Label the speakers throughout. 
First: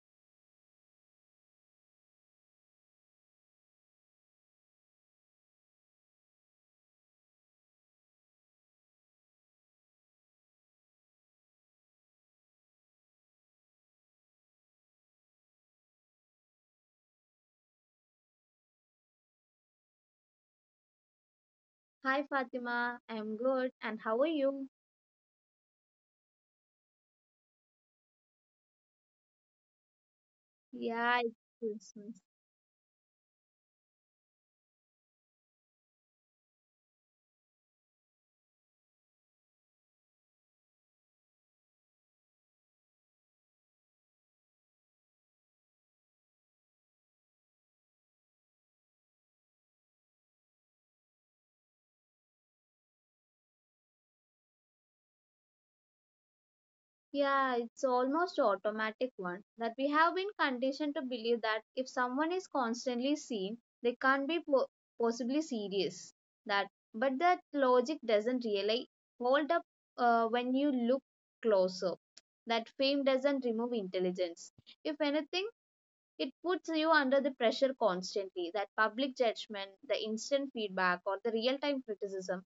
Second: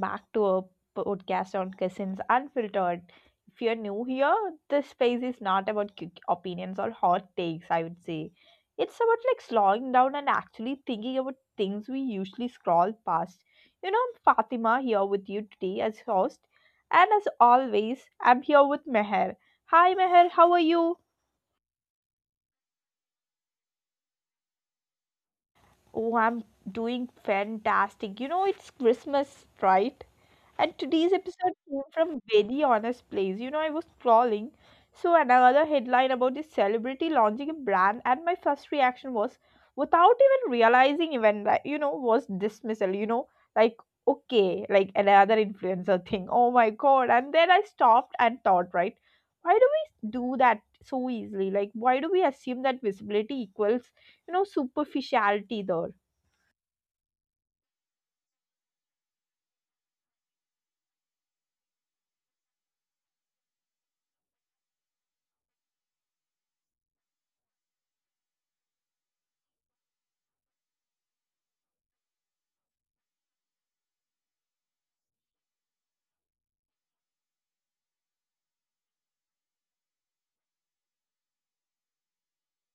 Speaker 1: back to our podcast on Cousins Unfiltered. If you're new here, this space is not about quick opinions or hot takes, I would say. It's about slowing down and actually thinking about things we usually scroll past. You know, I'm Fatima here with you today as host, and as always, I'm here with Meher. Hi, Meher, how are you?
Speaker 2: Hi Fatima, I'm good. And how are you?
Speaker 1: Oh, I'm doing fantastic. You know, it's Christmas, right? And today's
Speaker 2: Yeah,
Speaker 1: episode
Speaker 2: it's
Speaker 1: came from
Speaker 2: Christmas.
Speaker 1: very honest place. You know, I was scrolling, so another headline about this celebrity launching a brand, and my first reaction was, without even realizing, even like you know, was dismissal. Like okay, like another influencer thing. Oh my god! And then I stopped and thought, right? Why do we do that so easily? Like, why do we assume that visibility equals, you know, superficiality there?
Speaker 2: Yeah, it's almost automatic one that we have been conditioned to believe that if someone is constantly seen, they can't be po- possibly serious. That, but that logic doesn't really hold up when you look closer. That fame doesn't remove intelligence. If anything, it puts you under the pressure constantly. That public judgment, the instant feedback, or the real-time criticism,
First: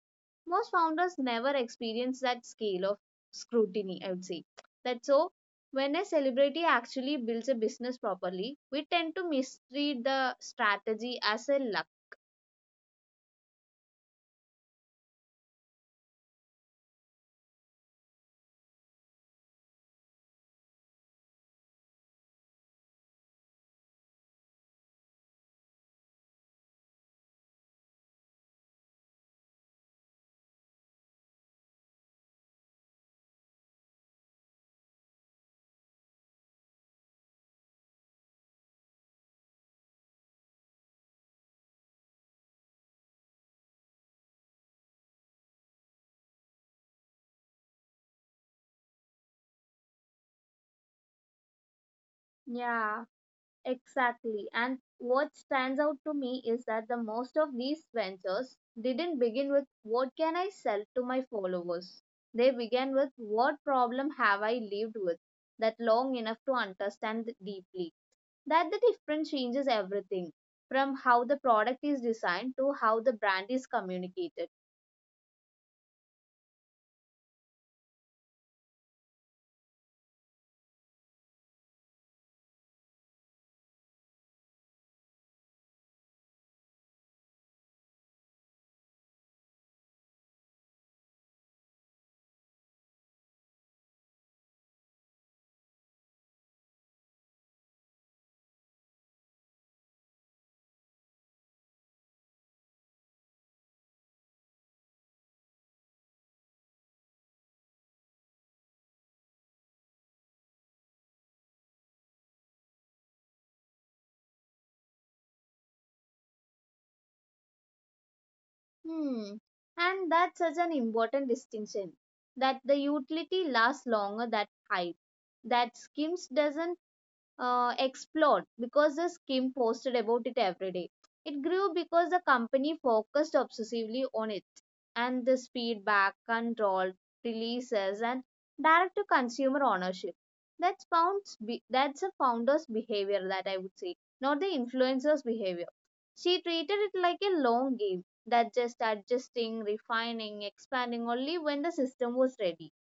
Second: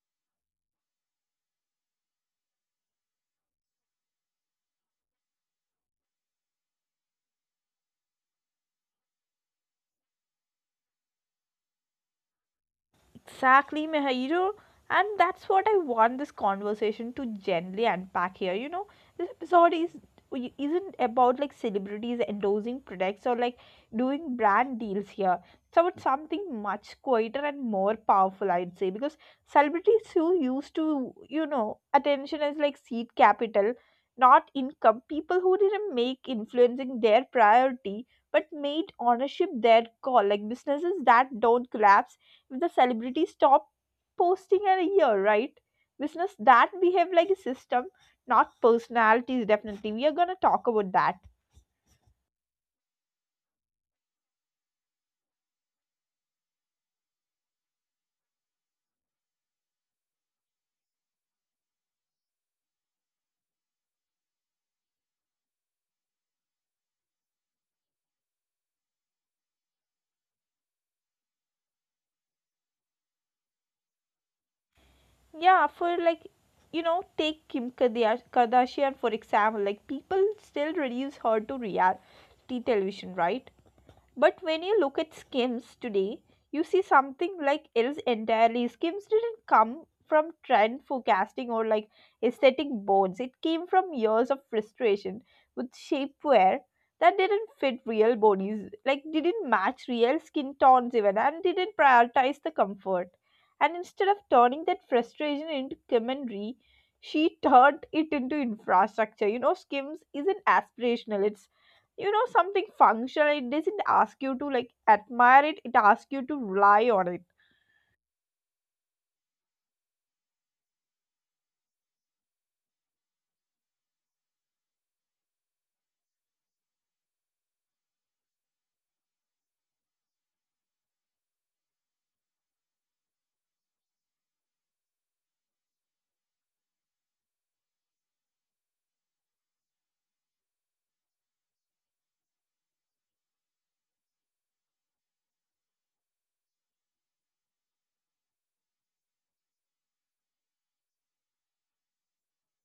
Speaker 2: most founders never experience that scale of scrutiny, I would say. That so when a celebrity actually builds a business properly, we tend to mistreat the strategy as a luck.
Speaker 1: Exactly, Mihairu. And that's what I want this conversation to gently unpack here. You know, this episode is isn't about celebrities endorsing products or doing brand deals here. So, it's about something much quieter and more powerful, I'd say, because celebrities who used to, you know, attention as like seed capital, not income, people who didn't make influencing their priority but made ownership their call, like businesses that don't collapse if the celebrity stop posting in a year, right? Business that behave like a system, not personalities. Definitely, we are gonna talk about that.
Speaker 2: Yeah. Exactly. And what stands out to me is that the most of these ventures didn't begin with what can I sell to my followers. They began with what problem have I lived with that long enough to understand deeply. That the difference changes everything, from how the product is designed to how the brand is communicated.
Speaker 1: Yeah, for like you know, take Kardashian for example. Like people still reduce her to reality television, right? But when you look at Skims today, you see something like else entirely. Skims didn't come from trend forecasting or like aesthetic bones. It came from years of frustration with shapewear that didn't fit real bodies, like didn't match real skin tones even, and didn't prioritize the comfort. And instead of turning that frustration into commentary, she turned it into infrastructure. You know, Skims isn't aspirational. It's you know something functional. It doesn't ask you to like admire it, it asks you to rely on it.
Speaker 2: Hmm. And that's such an important distinction, that the utility lasts longer than hype, that Skims doesn't explode because the scheme posted about it every day. It grew because the company focused obsessively on it, and this feedback, control, releases, and direct to consumer ownership. That's a founder's behavior, that I would say, not the influencer's behavior. She treated it like a long game, that just adjusting, refining, expanding only when the system was ready.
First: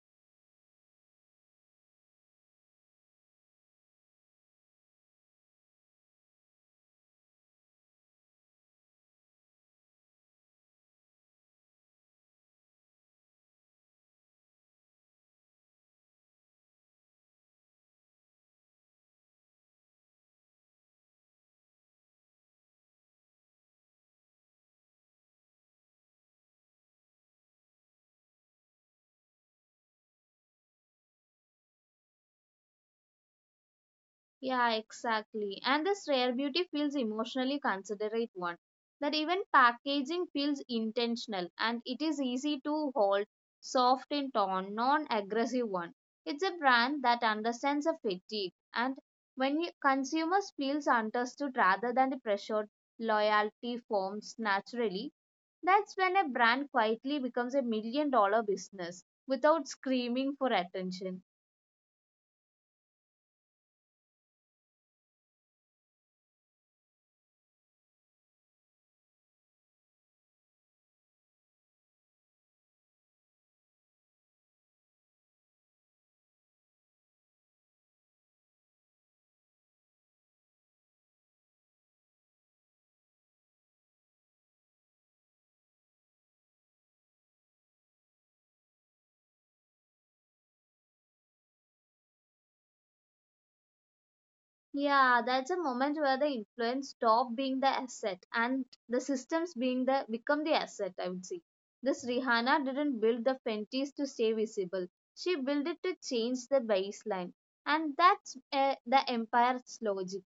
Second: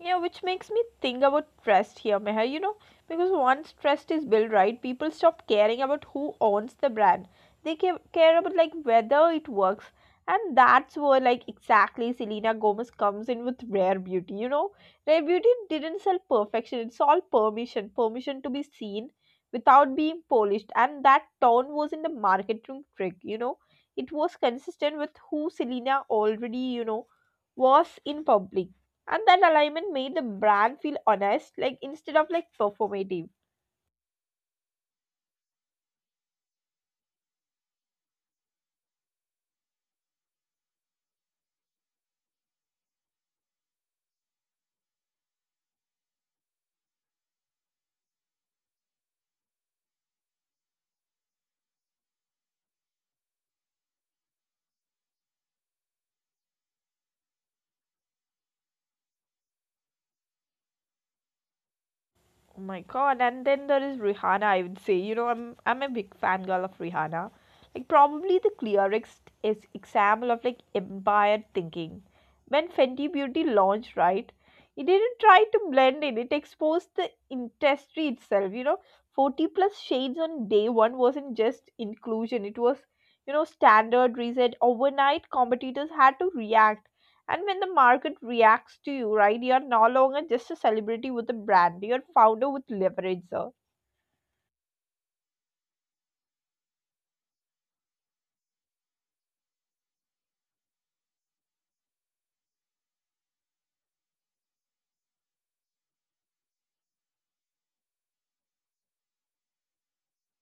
Speaker 1: Yeah, which makes me think about trust here, Meher. You know, because once trust is built right, people stop caring about who owns the brand. They care about like whether it works, and that's where like exactly Selena Gomez comes in with Rare Beauty. You know, Rare Beauty didn't sell perfection; it sold permission, permission to be seen without being polished, and that tone wasn't a marketing trick. You know, it was consistent with who Selena already you know was in public, and that alignment made the brand feel honest, like instead of like performative.
Speaker 2: Yeah, exactly. And this rare beauty feels emotionally considerate one. That even packaging feels intentional and it is easy to hold, soft in tone, non aggressive one. It's a brand that understands a fatigue and when you, consumers feels understood rather than pressured, loyalty forms naturally. That's when a brand quietly becomes a million dollar business without screaming for attention.
Speaker 1: Oh my god. And then there is Rihanna, I would say. You know, I'm a big fangirl of Rihanna. Like probably the clearest is example of like empire thinking. When Fenty Beauty launched, right? It didn't try to blend in, it exposed the industry itself, you know. 40 plus shades on day 1 wasn't just inclusion, it was you know standard reset. Overnight competitors had to react. And when the market reacts to you, right, you're no longer just a celebrity with a brand, you're founder with leverage.
Speaker 2: Yeah, that's a moment where the influence stop being the asset and the systems being the become the asset, I would say. This Rihanna didn't build the Fenties to stay visible. She built it to change the baseline. And that's the empire's logic.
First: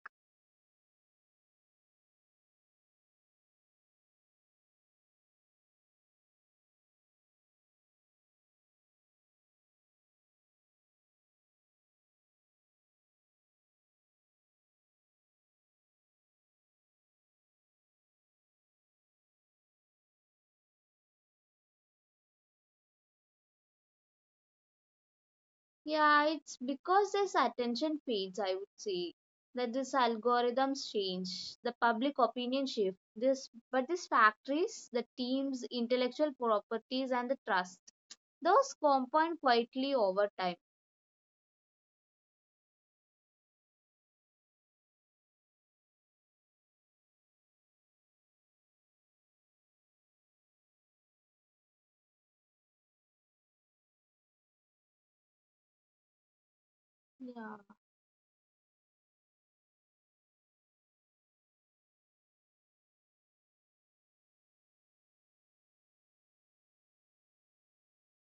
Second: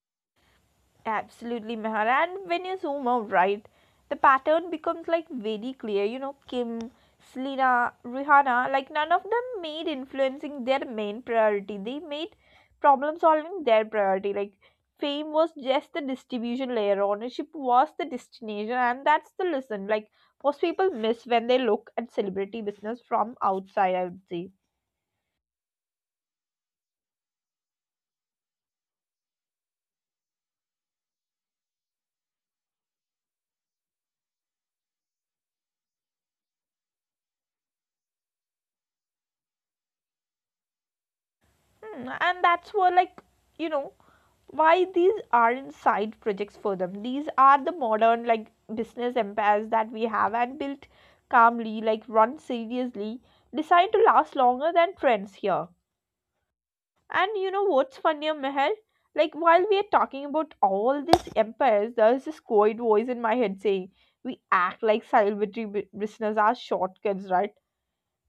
Speaker 1: Absolutely, Mehar. And when you zoom out, right, the pattern becomes like very clear. You know, Kim, Selena, Rihanna, like none of them made influencing their main priority. They made problem solving their priority. Like fame was just the distribution layer, ownership was the destination, and that's the lesson. Like most people miss when they look at celebrity business from outside, I would say.
Speaker 2: Yeah, it's because this attention fades, I would say, that this algorithms change, the public opinion shift, this but these factories, the teams, intellectual properties and the trust, those compound quietly over time.
Speaker 1: Hmm, and that's where, like, you know, why these aren't side projects for them. These are the modern like business empires that we have and built calmly, like run seriously, designed to last longer than trends here. And
Speaker 2: Yeah,
Speaker 1: you know what's funnier, Meher, like while we are talking about all these empires, there's this quiet voice in my head saying we act like business are shortcuts, right?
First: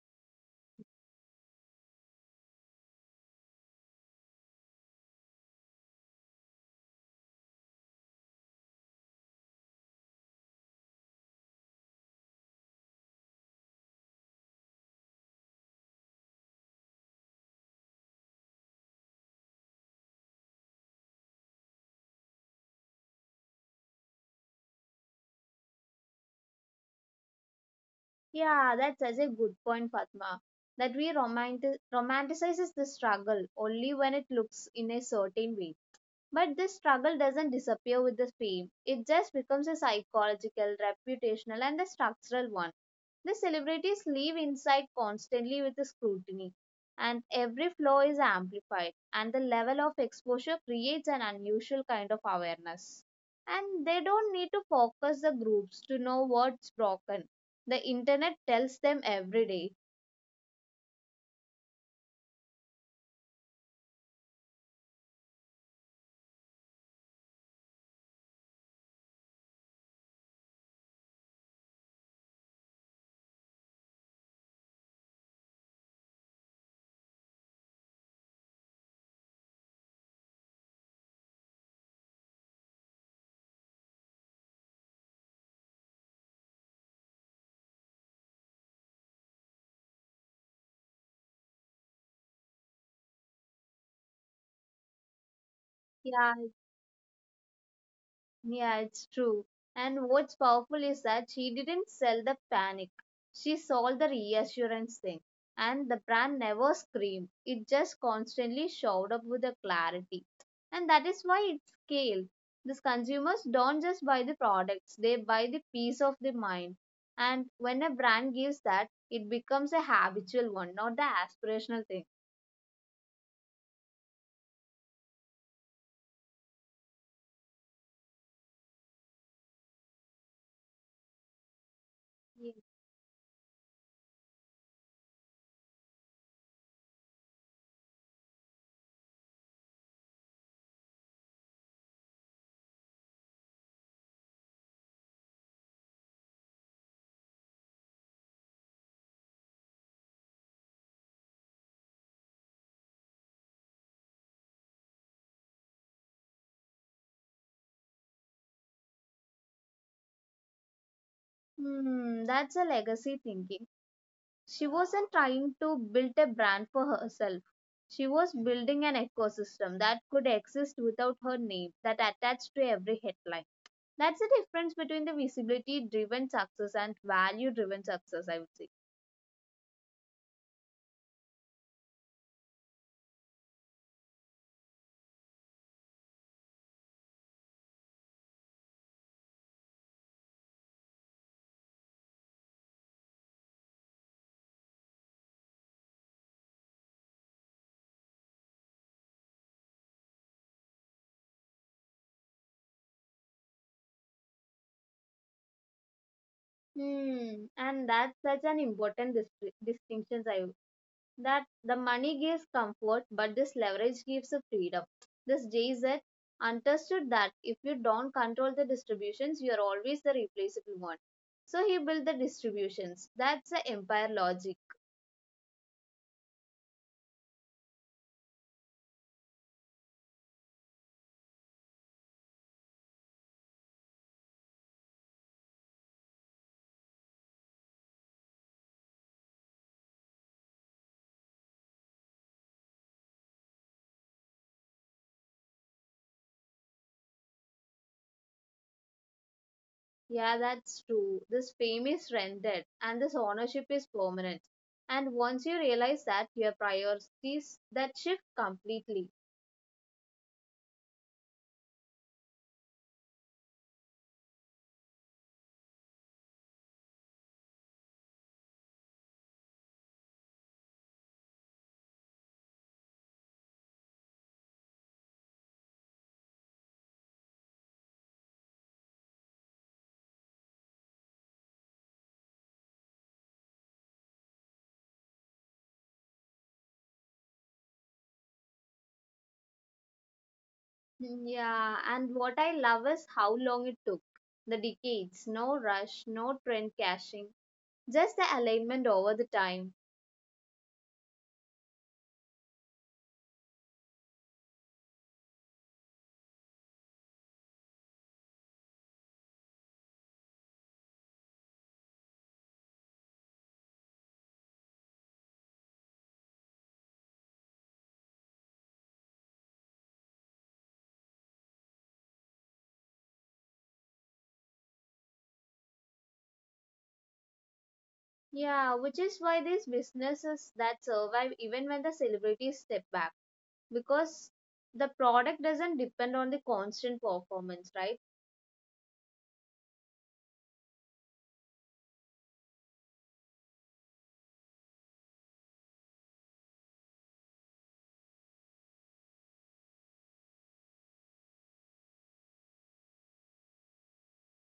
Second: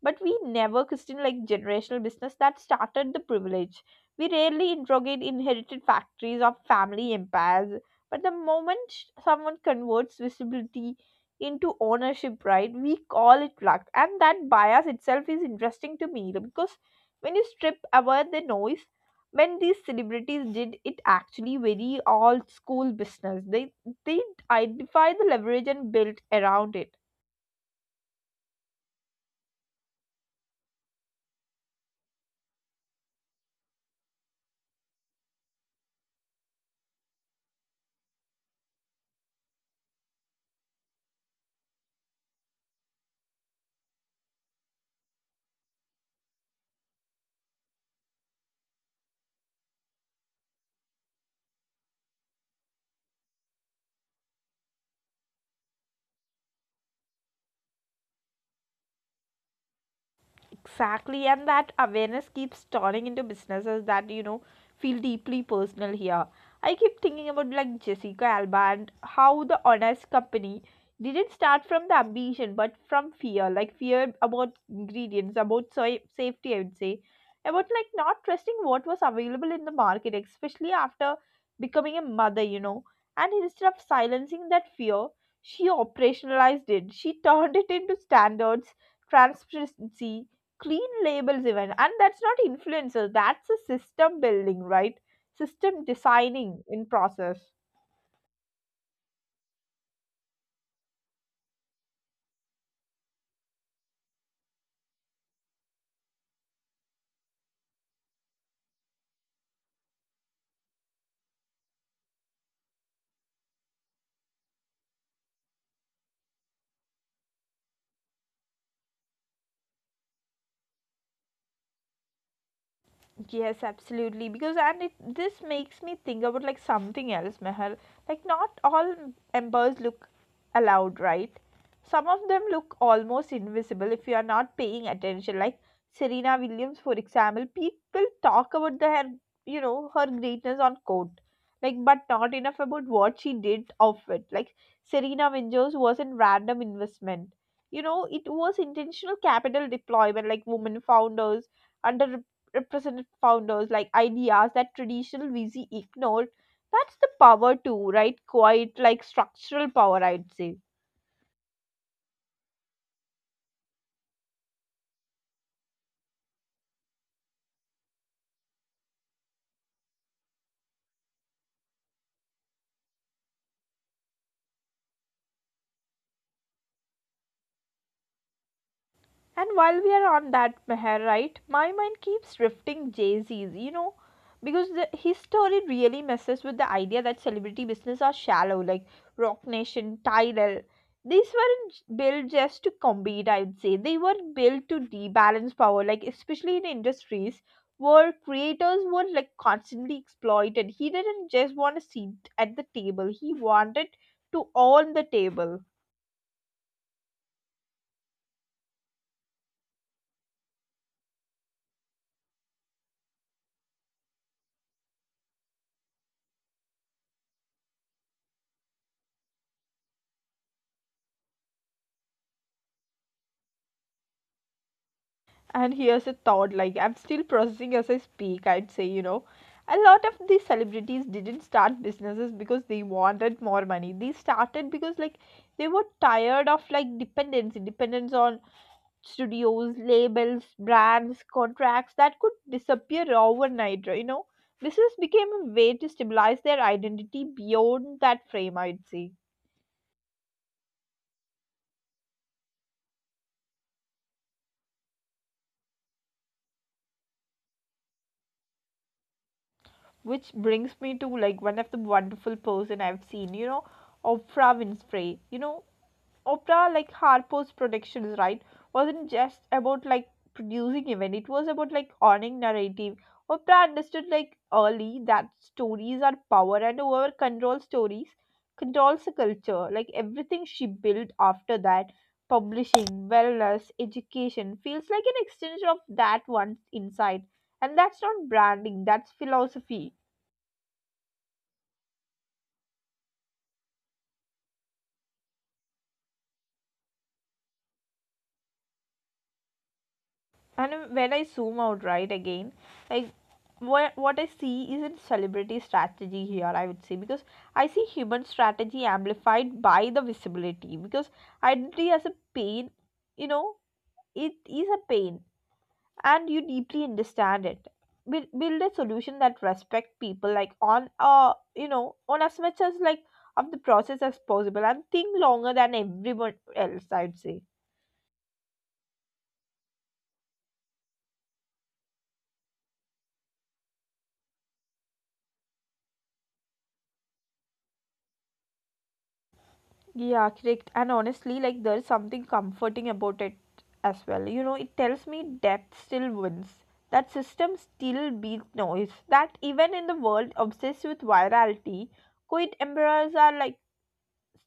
Speaker 1: But we never question like generational business that started the privilege. We rarely interrogate inherited factories or family empires. But the moment someone converts visibility into ownership, right, we call it luck. And that bias itself is interesting to me because when you strip away the noise, when these celebrities did it actually very old school business, they identify the leverage and built around it.
Speaker 2: Yeah, that's such a good point, Fatma. That we romanticizes the struggle only when it looks in a certain way. But this struggle doesn't disappear with the fame. It just becomes a psychological, reputational, and a structural one. The celebrities live inside constantly with the scrutiny, and every flaw is amplified, and the level of exposure creates an unusual kind of awareness. And they don't need to focus the groups to know what's broken. The internet tells them every day.
Speaker 1: Exactly, and that awareness keeps turning into businesses that you know feel deeply personal here. I keep thinking about like Jessica Alba and how the Honest Company didn't start from the ambition but from fear, like fear about ingredients, about soy safety, I would say, about like not trusting what was available in the market, especially after becoming a mother, you know. And instead of silencing that fear, she operationalized it. She turned it into standards, transparency, clean labels even, and that's not influencer, that's a system building, right? System
Speaker 2: Yeah,
Speaker 1: designing in process.
Speaker 2: Yeah, it's true. And what's powerful is that she didn't sell the panic. She sold the reassurance thing. And the brand never screamed. It just constantly showed up with the clarity. And that is why it scaled. These consumers don't just buy the products, they buy the peace of the mind. And when a brand gives that, it becomes a habitual one, not the aspirational thing.
Speaker 1: Yes, absolutely. Because and it this makes me think about like something else, Meher. Like not all embers look allowed, right? Some of them
Speaker 2: Yes.
Speaker 1: look almost invisible if you are not paying attention. Like Serena Williams, for example, people talk about the her, you know, her greatness on court, like but not enough about what she did of it. Like Serena Williams wasn't random investment. You know, it was intentional capital deployment, like women founders, represented founders like ideas that traditional VC ignored. That's the power too, right? Quite like structural power, I'd say.
Speaker 2: Hmm, that's a legacy thinking. She wasn't trying to build a brand for herself. She was building an ecosystem that could exist without her name, that attached to every headline. That's the difference between the visibility driven success and value driven success, I would say.
Speaker 1: And while we are on that, Meher, right, my mind keeps drifting Jay Z's, you know, because the, his story really messes with the idea that celebrity business are shallow, like Rock Nation, Tidal. These weren't j- built just to compete, I would say. They were built to rebalance power, like, especially in industries where creators were like constantly exploited. He didn't just want a seat at the table, he wanted to own the table.
Speaker 2: Hmm, and that's such an important distinction, that the money gives comfort, but this leverage gives a freedom. This JZ understood that if you don't control the distributions, you are always the replaceable one. So he built the distributions. That's the empire logic.
Speaker 1: And here's a thought like I'm still processing as I speak, I'd say, you know. A lot of these celebrities didn't start businesses because they wanted more money. They started because like they were tired of like dependency, dependence on studios, labels, brands, contracts that could disappear overnight, you know. Business became a way to stabilize their identity beyond that frame, I'd say.
Speaker 2: Yeah, that's true. This fame is rented and this ownership is permanent. And once you realize that, your priorities that shift completely.
Speaker 1: Which brings me to like one of the wonderful person I've seen, you know, Oprah Winfrey. You know, Oprah, like Harpo's Productions, right, wasn't just about like producing event. It was about like owning narrative. Oprah understood like early that stories are power, and whoever controls stories controls the culture. Like everything she built after that, publishing, wellness, education, feels like an extension of that one's insight. And that's not branding, that's philosophy.
Speaker 2: Hmm. Yeah, and what I love is how long it took. The decades, no rush, no trend caching, just the alignment over the time.
Speaker 1: And when I zoom out right again, like what I see isn't celebrity strategy here I would say, because I see human strategy amplified by the visibility, because identity as a pain, you know, it is a pain, and you deeply understand it. Build a solution that respect people like on you know on as much as like of the process as possible, and think longer than everyone else, I'd say.
Speaker 2: Yeah, which is why these businesses that survive even when the celebrities step back, because the product doesn't depend on the constant performance, right?
Speaker 1: Yeah, correct. And honestly, like there's something comforting about it as well. You know, it tells me death still wins. That system still beats noise. That even in the world obsessed with virality, quid emperors are like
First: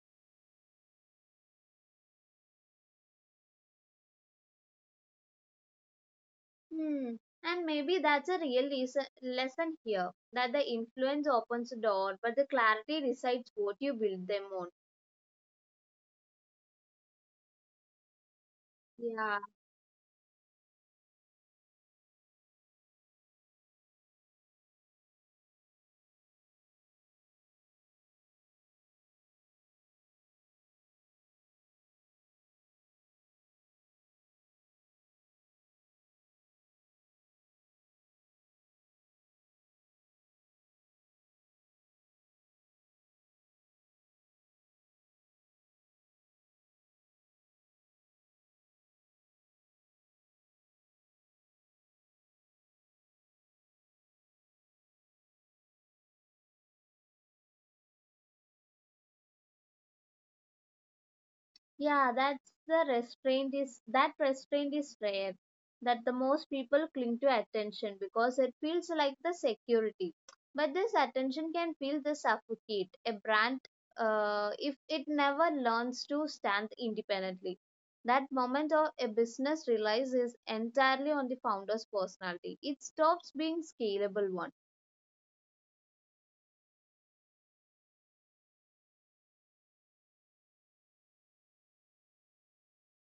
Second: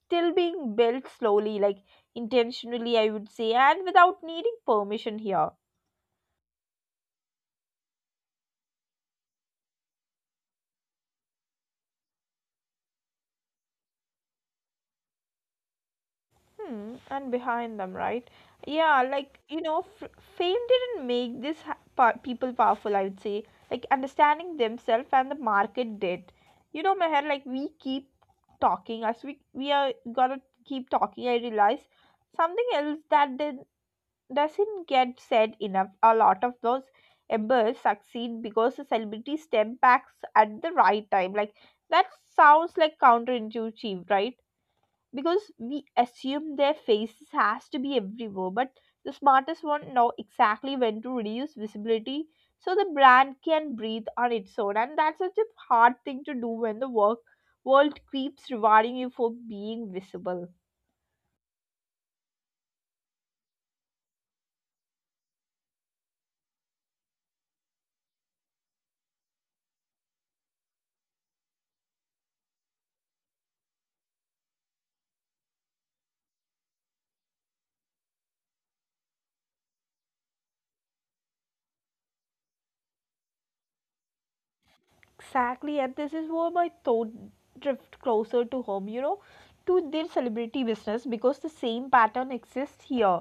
Speaker 1: still being built slowly, like intentionally, I would say, and without needing permission here.
Speaker 2: Hmm. And maybe that's a real lesson here, that the influence opens the door, but the clarity decides what you build them on.
Speaker 1: Hmm, and behind them, right? Yeah,
Speaker 2: Yeah.
Speaker 1: like you know, fame didn't make people powerful. I would say, like understanding themselves and the market did. You know, Meher, like we keep talking as we are gonna keep talking. I realize something else doesn't get said enough. A lot of those embers succeed because the celebrity step backs at the right time. Like that sounds like counterintuitive, right? Because we assume their faces has to be everywhere, but the smartest one know exactly when to reduce visibility so the brand can breathe on its own, and that's such a hard thing to do when the work world keeps rewarding you for being visible.
Speaker 2: That restraint is rare. That the most people cling to attention because it feels like the security. But this attention can feel the suffocate a brand if it never learns to stand independently. That moment of a business relies is entirely on the founder's personality. It stops being scalable one.
Speaker 1: Exactly, and this is where my thought drift closer to home, you know, to their celebrity business because the same pattern exists here.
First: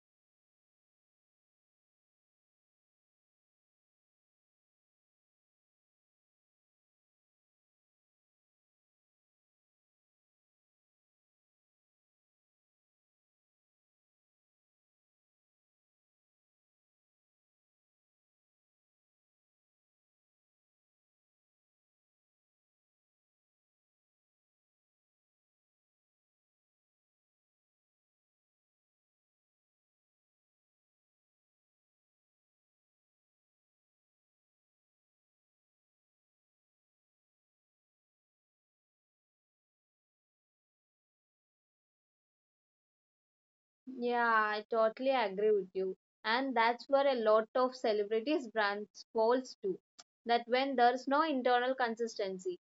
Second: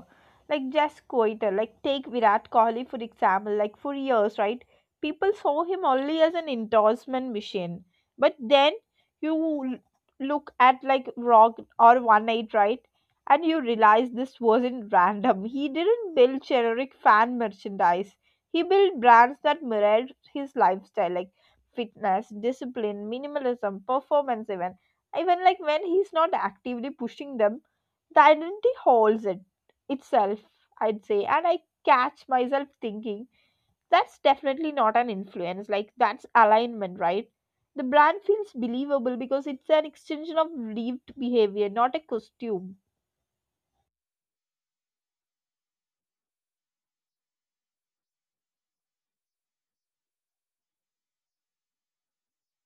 Speaker 1: Like just Koiter, like take Virat Kohli for example, like for years, right? People saw him only as an endorsement machine. But then you l- look at like Rock or One8, right? And you realize this wasn't random. He didn't build generic fan merchandise. He built brands that mirrored his lifestyle. Like fitness, discipline, minimalism, performance, even. Even like when he's not actively pushing them, the identity holds it itself, I'd say. And I catch myself thinking that's definitely not an influence, like that's alignment, right? The brand feels believable because it's an extension of lived behavior, not a costume.
Speaker 2: Yeah, I totally agree with you. And that's where a lot of celebrities brands falls to. That when there's no internal consistency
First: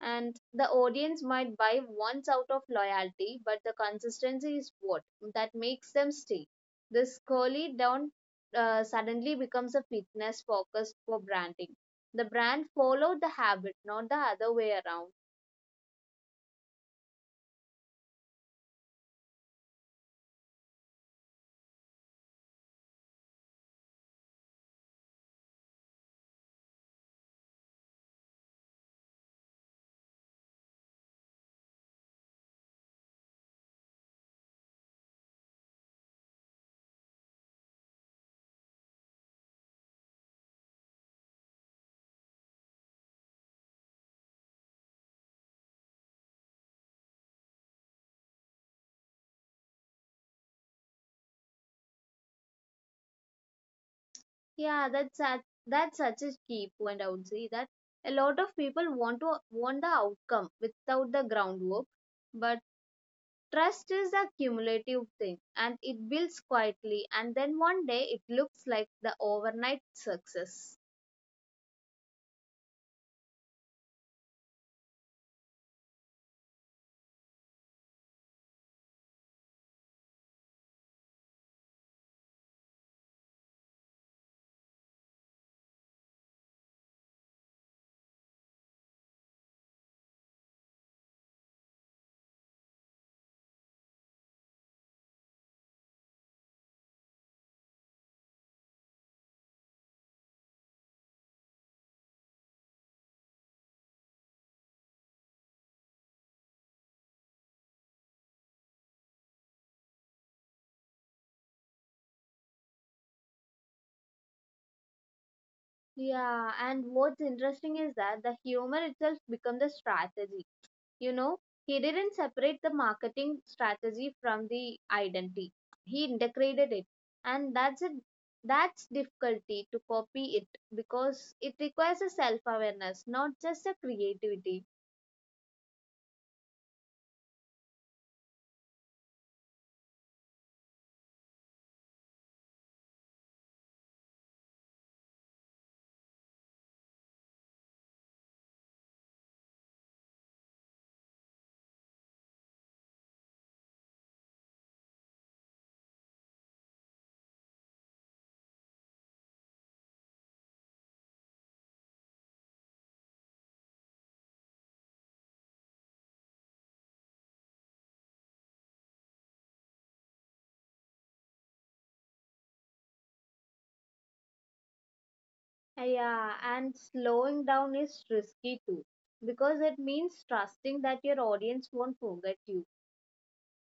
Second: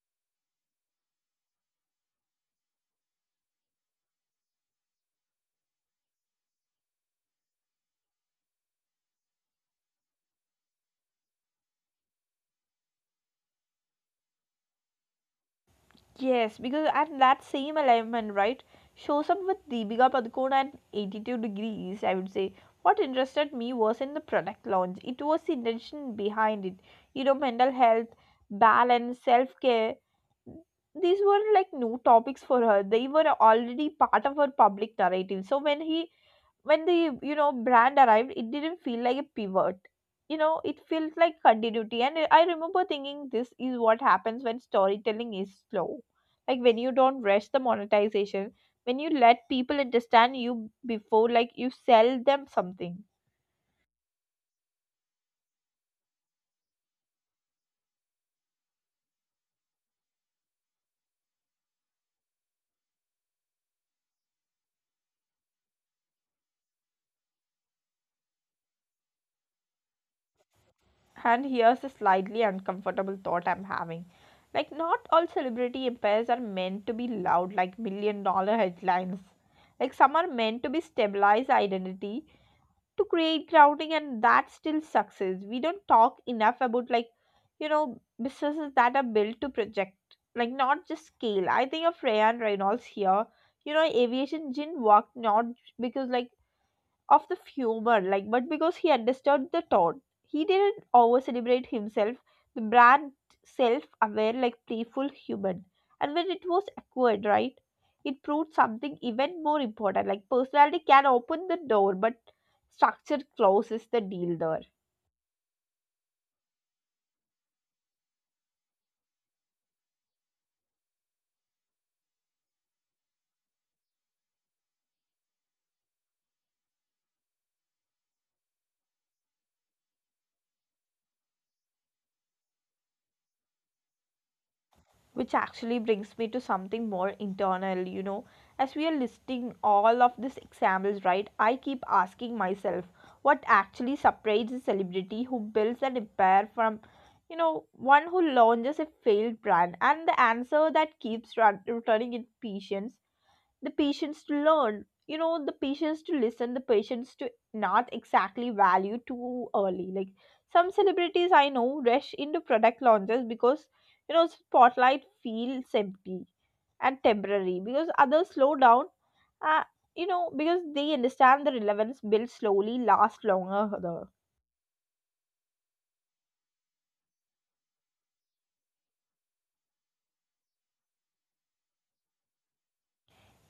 Speaker 2: and the audience might buy once out of loyalty, but the consistency is what that makes them stay. This curly down suddenly becomes a fitness focus for branding. The brand followed the habit, not the other way around.
Speaker 1: Yes, because and that same alignment, right, shows up with Deepika Padukone at 82 degrees, I would say. What interested me was in the product launch. It was the intention behind it. You know, mental health, balance, self care. These were like new topics for her. They were already part of her public narrative. So when the you know brand arrived, it didn't feel like a pivot, you know, it felt like continuity. And I remember thinking this is what happens when storytelling is slow, like when you don't rush the monetization, when you let people understand you before like you sell them something.
Speaker 2: Yeah, that's such, that's such a key point. I would say that a lot of people want the outcome without the groundwork, but trust is a cumulative thing, and it builds quietly, and then one day it looks like the overnight success.
Speaker 1: And here's a slightly uncomfortable thought I'm having, like not all celebrity empires are meant to be loud like million dollar headlines. Like some are meant to be stabilized identity, to create grounding, and that's still success. We don't talk enough about like, you know, businesses that are built to project, like not just scale. I think of Ryan Reynolds here. You know, Aviation didn't work not because, like, of the humor, like, but because he understood the tone. He didn't over celebrate himself. The brand, self aware, like playful, human. And when it was acquired, right, it proved something even more important, like personality can open the door, but structure closes the deal there.
Speaker 2: Yeah, and what's interesting is that the humor itself becomes a strategy. You know, he didn't separate the marketing strategy from the identity, he integrated it. And that's a That's difficulty to copy it, because it requires a self awareness, not just a creativity.
Speaker 1: Which actually brings me to something more internal, you know, as we are listing all of these examples, right, I keep asking myself, what actually separates a celebrity who builds an empire from, you know, one who launches a failed brand? And the answer that keeps returning is patience. The patience to learn, you know, the patience to listen, the patience to not exactly value too early. Like some celebrities I know rush into product launches because, you know, spotlight feels empty and temporary. Because others slow down, uh, you know, because they understand the relevance built slowly last longer.
Speaker 2: Yeah, and slowing down is risky too, because it means trusting that your audience won't forget you.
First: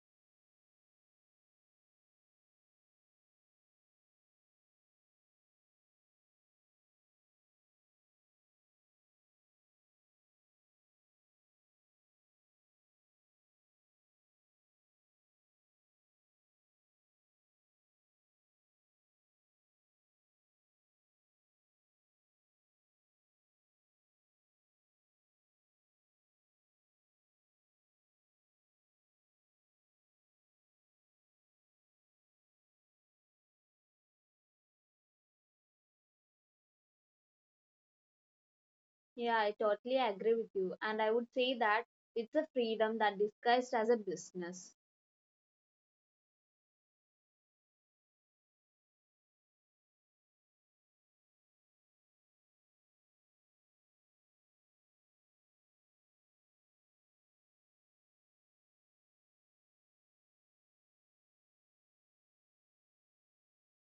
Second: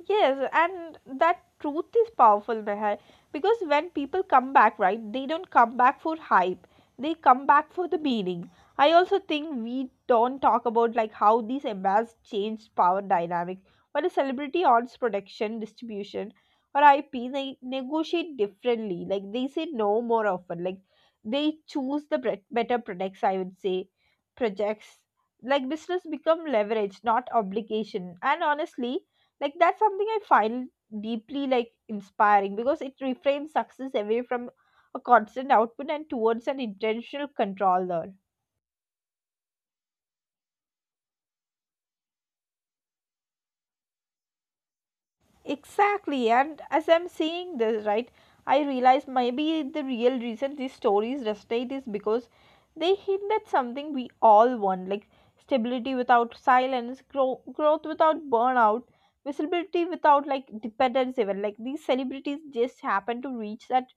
Speaker 1: Yes, and that truth is powerful, Meher, because when people come back, right, they don't come back for hype. They come back for the meaning. I also think we don't talk about like how these embass changed power dynamics. When a celebrity owns production, distribution, or IP, they negotiate differently. Like they say no more often. Like they choose the better products, I would say, projects. Like business become leverage, not obligation. And honestly, like that's something I find deeply like inspiring, because it reframes success away from a constant output and towards an intentional control learn.
Speaker 2: Yeah, I totally agree with you, and I would say that it's a freedom that disguised as a business.
Speaker 1: Exactly, and as I'm seeing this, right, I realize maybe the real reason these stories resonate is because they hint at something we all want, like stability without silence, growth without burnout, visibility without like dependence. Even like these celebrities just happen to reach that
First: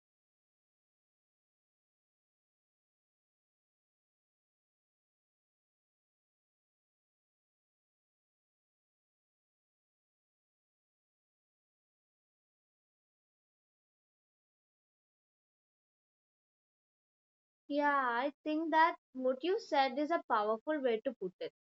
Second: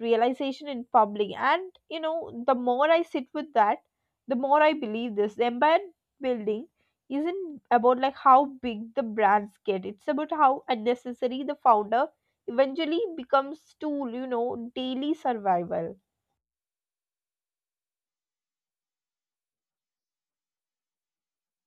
Speaker 1: realization in public. And you know, the more I sit with that, the more I believe this. The empire building isn't about like how big the brands get. It's about how unnecessary the founder eventually becomes to, you know, daily survival.
Speaker 2: Yeah, I think that what you said is a powerful way to put it.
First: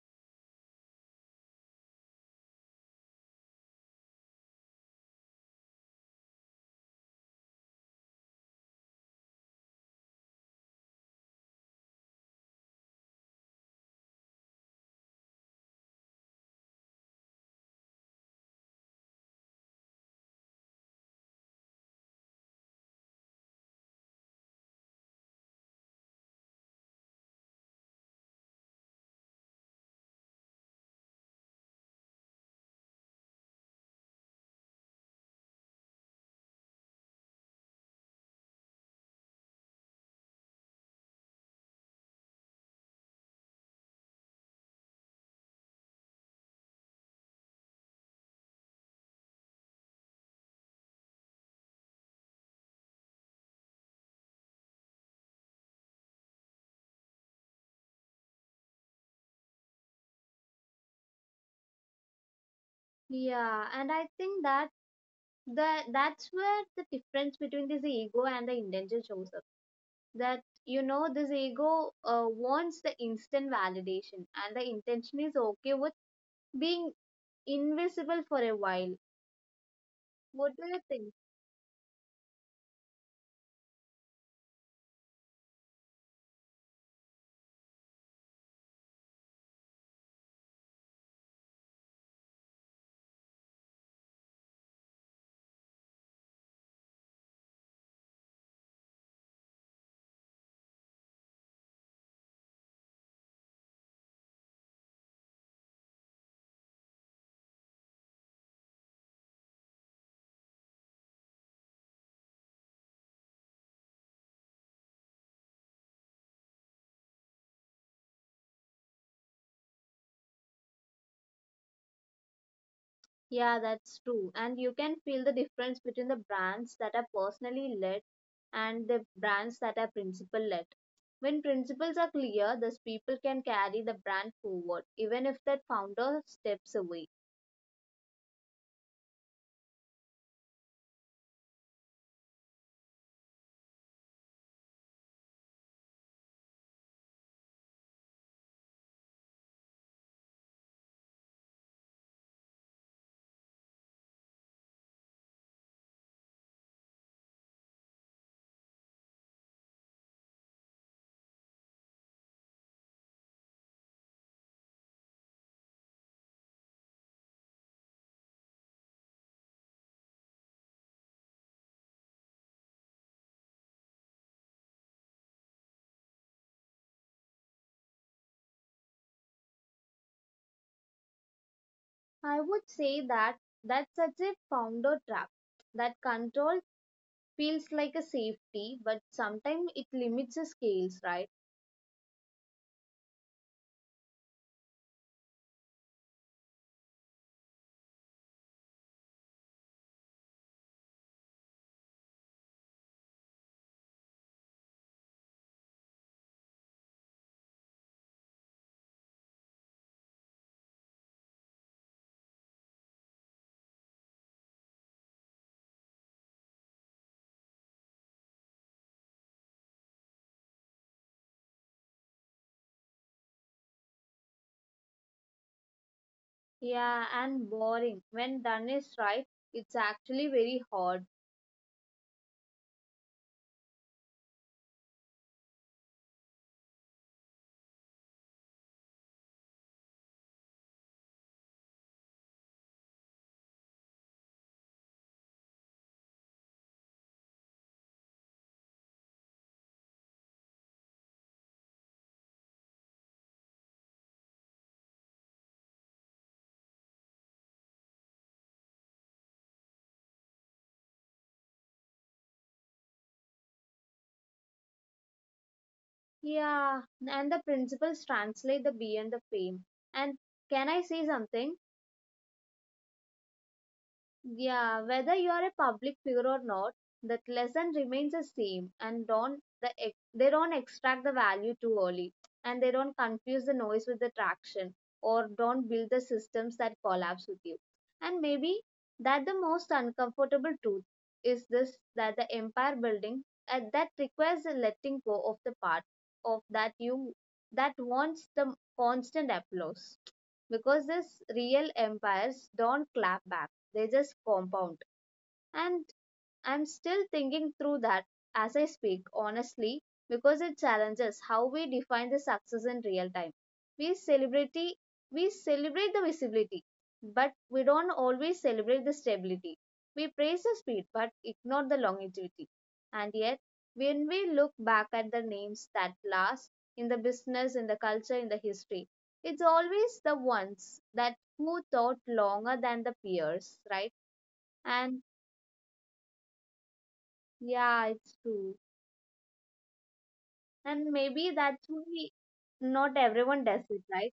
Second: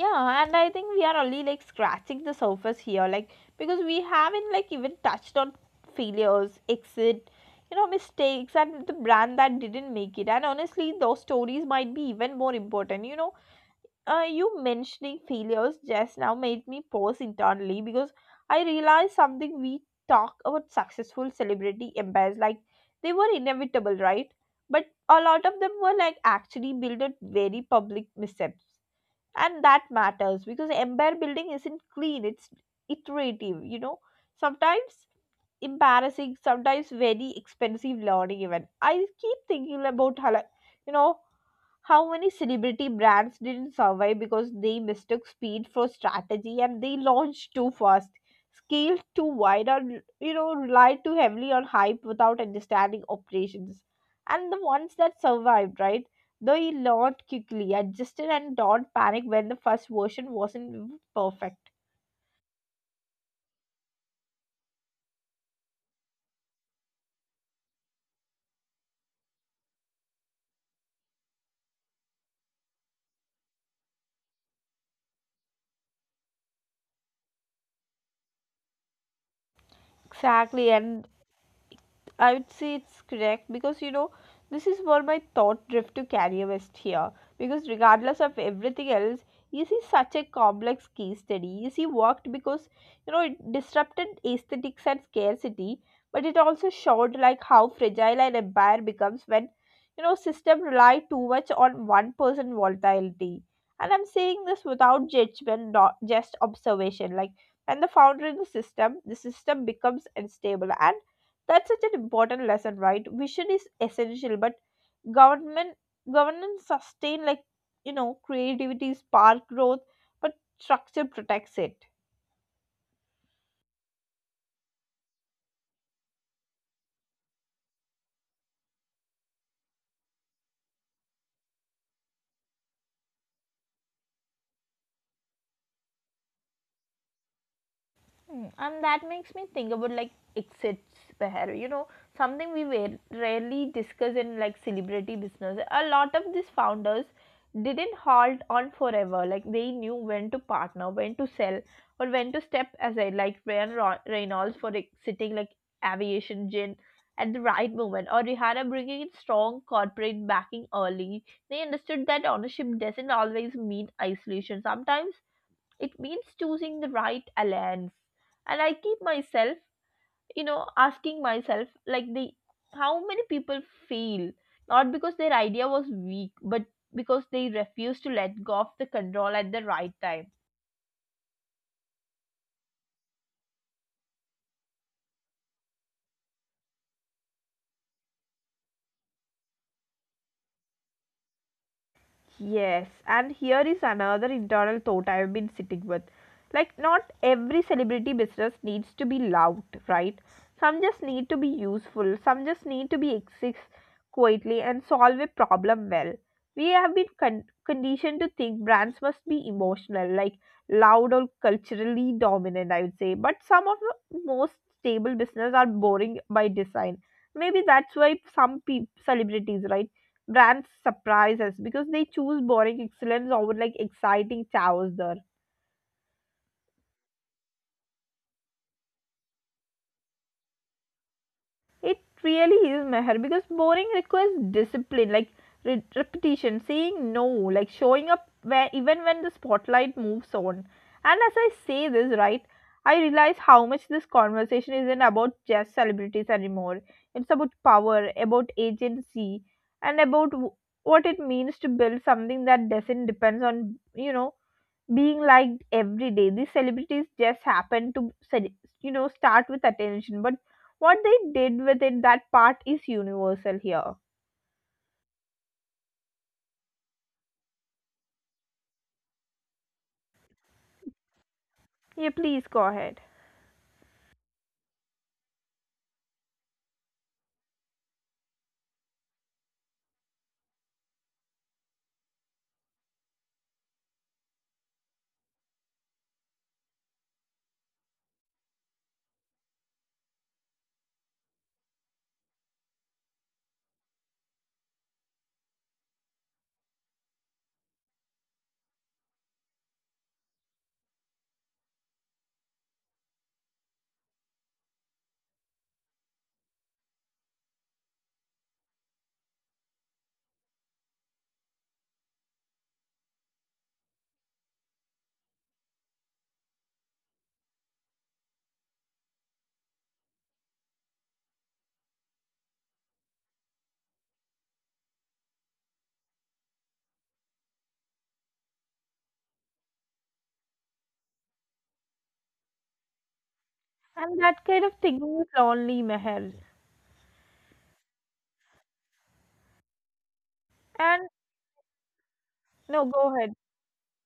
Speaker 1: Yeah, and I think we are only like scratching the surface here, like because we haven't like even touched on failures, exit, you know, mistakes, and the brand that didn't make it. And honestly, those stories might be even more important, you know. You mentioning failures just now made me pause internally, because I realized something. We talk about successful celebrity empires like they were inevitable, right? But a lot of them were like actually built at very public missteps, and that matters because empire building isn't clean. It's iterative, you know, sometimes embarrassing, sometimes very expensive learning. Even I keep thinking about how, like, you know, how many celebrity brands didn't survive because they mistook speed for strategy, and they launched too fast, scaled too wide, or, you know, relied too heavily on hype without understanding operations. And the ones that survived, right, though he learned quickly, adjusted, and don't panic when the first version wasn't perfect.
Speaker 2: Yeah, and I think that the that's where the difference between this ego and the intention shows up. That you know this ego wants the instant validation, and the intention is okay with being invisible for a while. What
Speaker 1: Exactly,
Speaker 2: do you
Speaker 1: and
Speaker 2: think?
Speaker 1: I would say it's correct because, you know, this is where my thought drift to career west here, because regardless of everything else, EC is such a complex case study. EC worked because, you know, it disrupted aesthetics and scarcity, but it also showed like how fragile an empire becomes when, you know, system rely too much on one person volatility. And I'm saying this without judgment, not just observation. Like and the founder in the system becomes unstable, and that's such an important lesson, right? Vision is essential, but government governance sustain, like, you know, creativity spark growth, but structure protects it.
Speaker 2: Yeah, that's true. And you can feel the difference between the brands that are personally led and the brands that are principal led. When principles are clear, those people can carry the brand forward, even if that founder steps away.
Speaker 1: Mm, and that makes me think about like exits, Behar, you know, something we rarely discuss in like celebrity business. A lot of these founders didn't hold on forever. Like they knew when to partner, when to sell, or when to step aside. Like Reynolds for exiting like aviation gin at the right moment, or Rihanna bringing in strong corporate backing early. They understood that ownership doesn't always mean isolation. Sometimes it means choosing the right alliance. And I keep myself, you know, asking myself like the how many people fail not because their idea was weak, but because they refused to let go of the control at the right time.
Speaker 2: I would say that that's such a founder trap. That control feels like a safety, but sometimes it limits the scales, right?
Speaker 1: Yes, and here is another internal thought I've been sitting with. Like, not every celebrity business needs to be loud, right? Some just need to be useful, some just need to be exist quietly and solve a problem well. We have been conditioned to think brands must be emotional, like loud or culturally dominant, I would say. But some of the most stable business are boring by design. Maybe that's why some celebrities, right? Brands surprise us because they choose boring excellence over like exciting chaos there.
Speaker 2: Yeah, and boring. When done is right, it's actually very hard.
Speaker 1: It really is, Meher, because boring requires discipline, like repetition, saying no, like showing up where even when the spotlight moves on. And as I say this, right, I realize how much this conversation isn't about just celebrities anymore. It's about power, about agency, and about what it means to build something that doesn't depends on, you know, being liked every day. These celebrities just happen to, you know, start with attention, but what they did with it, that part is universal here.
Speaker 2: Yeah, and the principles translate the beyond the fame. And can I say something?
Speaker 1: Yeah, please go ahead.
Speaker 2: Yeah, whether you are a public figure or not, that lesson remains the same, and don't the ex- they don't extract the value too early, and they don't confuse the noise with the traction, or don't build the systems that collapse with you. And maybe that the most uncomfortable truth is this: that the empire building that requires the letting go of the part of that you that wants the constant applause, because these real empires don't clap back, they just compound. And I'm still thinking through that as I speak, honestly, because it challenges how we define the success in real time. We celebrate we celebrate the visibility, but we don't always celebrate the stability. We praise the speed but ignore the longevity. And yet, when we look back at the names that last in the business, in the culture, in the history, it's always the ones that who thought longer than the peers, right?
Speaker 1: And that kind of
Speaker 2: And
Speaker 1: thinking is lonely, Meher.
Speaker 2: yeah, it's true. And
Speaker 1: And
Speaker 2: maybe that's why
Speaker 1: no,
Speaker 2: not
Speaker 1: go ahead.
Speaker 2: everyone does it, right?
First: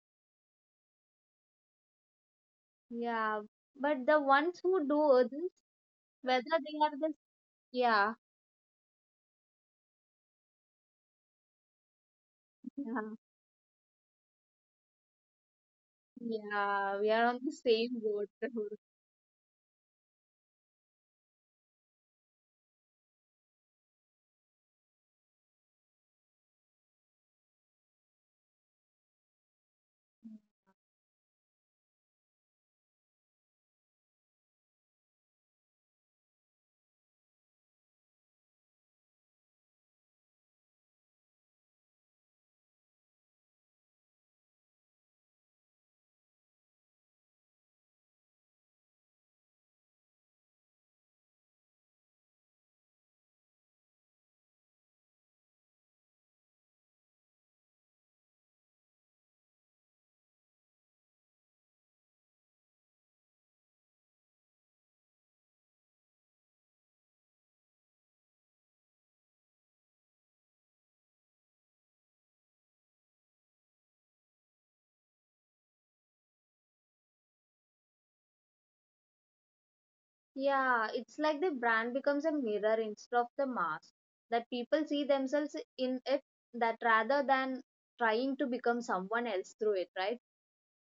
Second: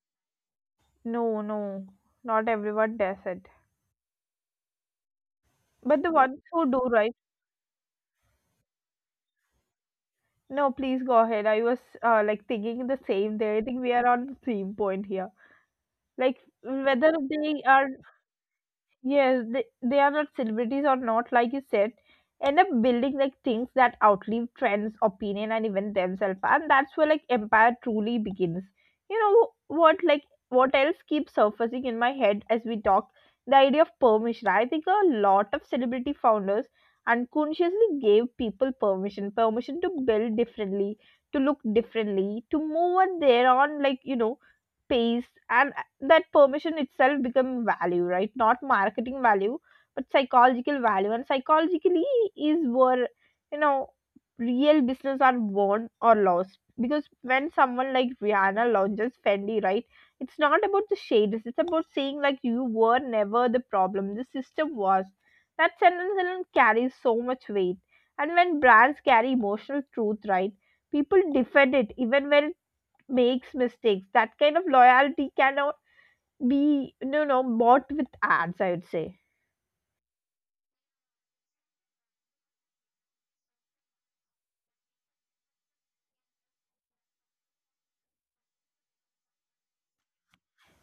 Speaker 1: No, no, not everyone does
Speaker 2: Yeah,
Speaker 1: it.
Speaker 2: but the ones who do this,
Speaker 1: But the
Speaker 2: whether
Speaker 1: ones who
Speaker 2: they
Speaker 1: do,
Speaker 2: are the
Speaker 1: right?
Speaker 2: yeah,
Speaker 1: No, please go ahead. I was like thinking
Speaker 2: yeah,
Speaker 1: the same there. I think we are on the same point here. Like
Speaker 2: yeah, we
Speaker 1: whether
Speaker 2: are on the
Speaker 1: they are.
Speaker 2: same boat.
Speaker 1: Yes, they are not celebrities or not, like you said, end up building like things that outlive trends, opinion, and even themselves. And that's where like empire truly begins. You know what, like, what else keeps surfacing in my head as we talk? The idea of permission. I think a lot of celebrity founders unconsciously gave people permission to build differently, to look differently, to move at their own, like, you know, pace. And that permission itself become value, right, not marketing value, but psychological value. And psychologically is where, you know, real business are won or lost, because when someone like Rihanna launches Fendi, right, it's not about the shades, it's about saying like you were never the problem, the system was. That sentence alone carries so much weight. And when brands carry emotional truth, right, people defend it even when it makes mistakes. That kind of loyalty can be, you know, bought with ads, I'd say.
Speaker 2: Yeah, it's like the brand becomes a mirror instead of the mask, that people see themselves in it, that rather than trying to become someone else through it, right?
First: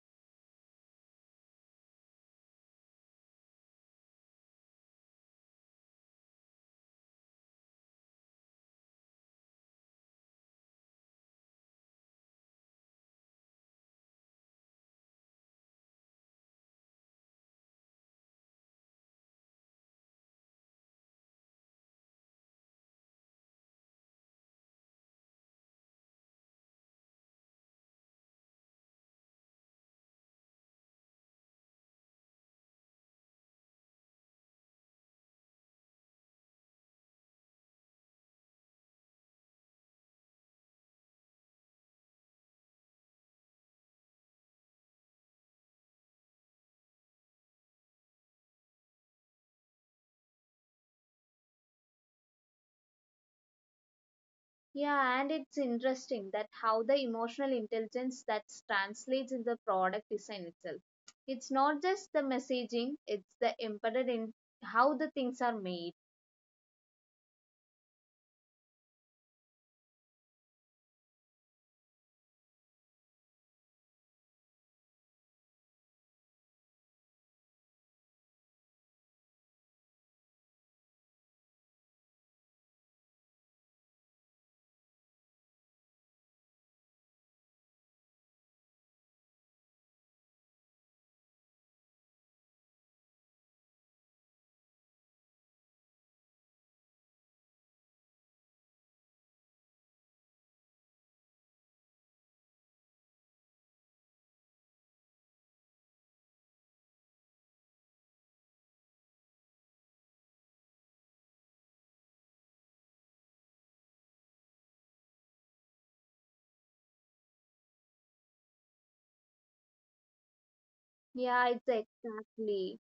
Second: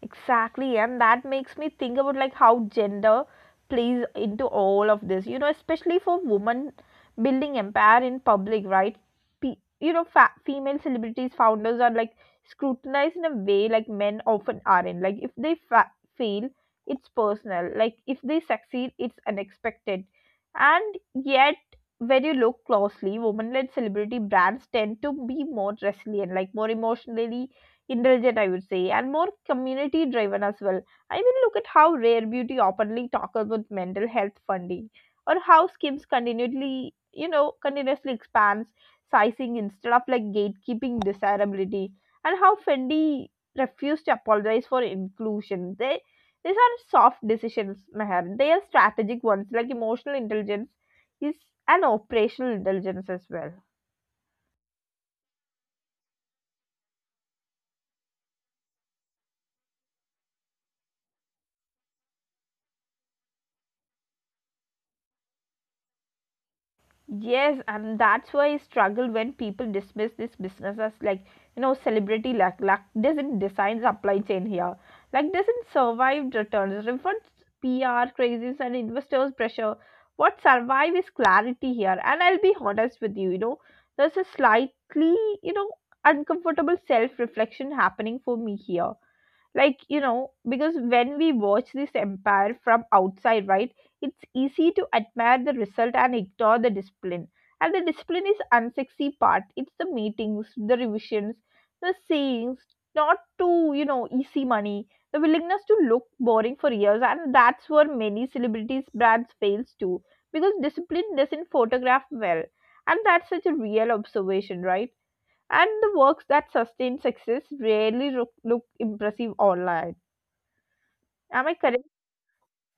Speaker 1: Exactly, and that makes me think about like how gender plays into all of this. You know, especially for women building empire in public, right? Pe You know, female celebrities founders are like scrutinized in a way like men often aren't. Like if they fail, it's personal. Like if they succeed, it's unexpected. And yet, when you look closely, women-led celebrity brands tend to be more resilient, like more emotionally intelligent, I would say, and more community driven as well. I mean, look at how Rare Beauty openly talks about mental health funding, or how Skims continually, you know, continuously expands sizing instead of like gatekeeping desirability, and how Fendi refused to apologize for inclusion. They these are soft decisions, Meher. They are strategic ones, like emotional intelligence is an operational intelligence as well.
Speaker 2: Yeah, and it's interesting that how the emotional intelligence that translates in the product design itself. It's not just the messaging, it's the embedded in how the things are made.
Speaker 1: Yes, and that's why I struggle when people dismiss this business as like, you know, celebrity luck. Luck doesn't design supply chain here. Like doesn't survive returns. Refunds, PR crazes, and investors pressure. What survive is clarity here. And I'll be honest with you, there's a slightly, you know, uncomfortable self-reflection happening for me here, because when we watch this empire from outside, right, it's easy to admire the result and ignore the discipline. And the discipline is unsexy part. It's the meetings, the revisions, the sayings, not to easy money, the willingness to look boring for years. And that's where many celebrities brands fails too, because discipline doesn't photograph well. And that's such a real observation, right? And the works that sustain success rarely look impressive online.
Speaker 2: Yeah,
Speaker 1: Am I
Speaker 2: it's
Speaker 1: correct?
Speaker 2: exactly.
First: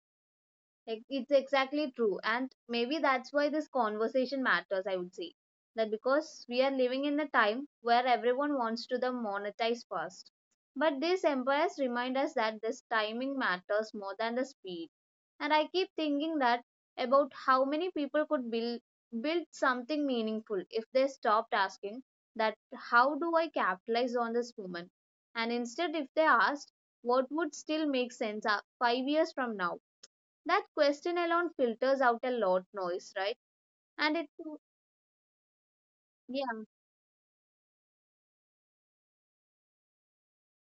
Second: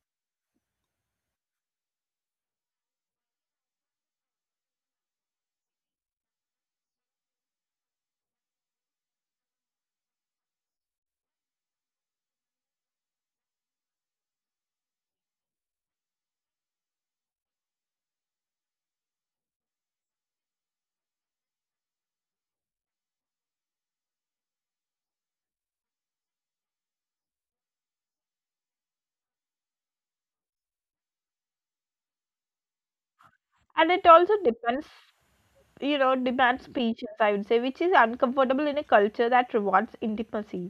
Speaker 2: Like, it's exactly true. And maybe that's why this conversation matters, I would say. That because we are living in a time where everyone wants to the monetize fast. But these empires remind us that this timing matters more than the speed. And I keep thinking that about how many people could build something meaningful if they stopped asking that how do I capitalize on this moment? And instead if they asked what would still make sense 5 years from now, that question alone filters out a lot noise, right?
Speaker 1: And it
Speaker 2: And it,
Speaker 1: also depends,
Speaker 2: yeah,
Speaker 1: demands patience, I would say, which is uncomfortable in a culture that rewards intimacy.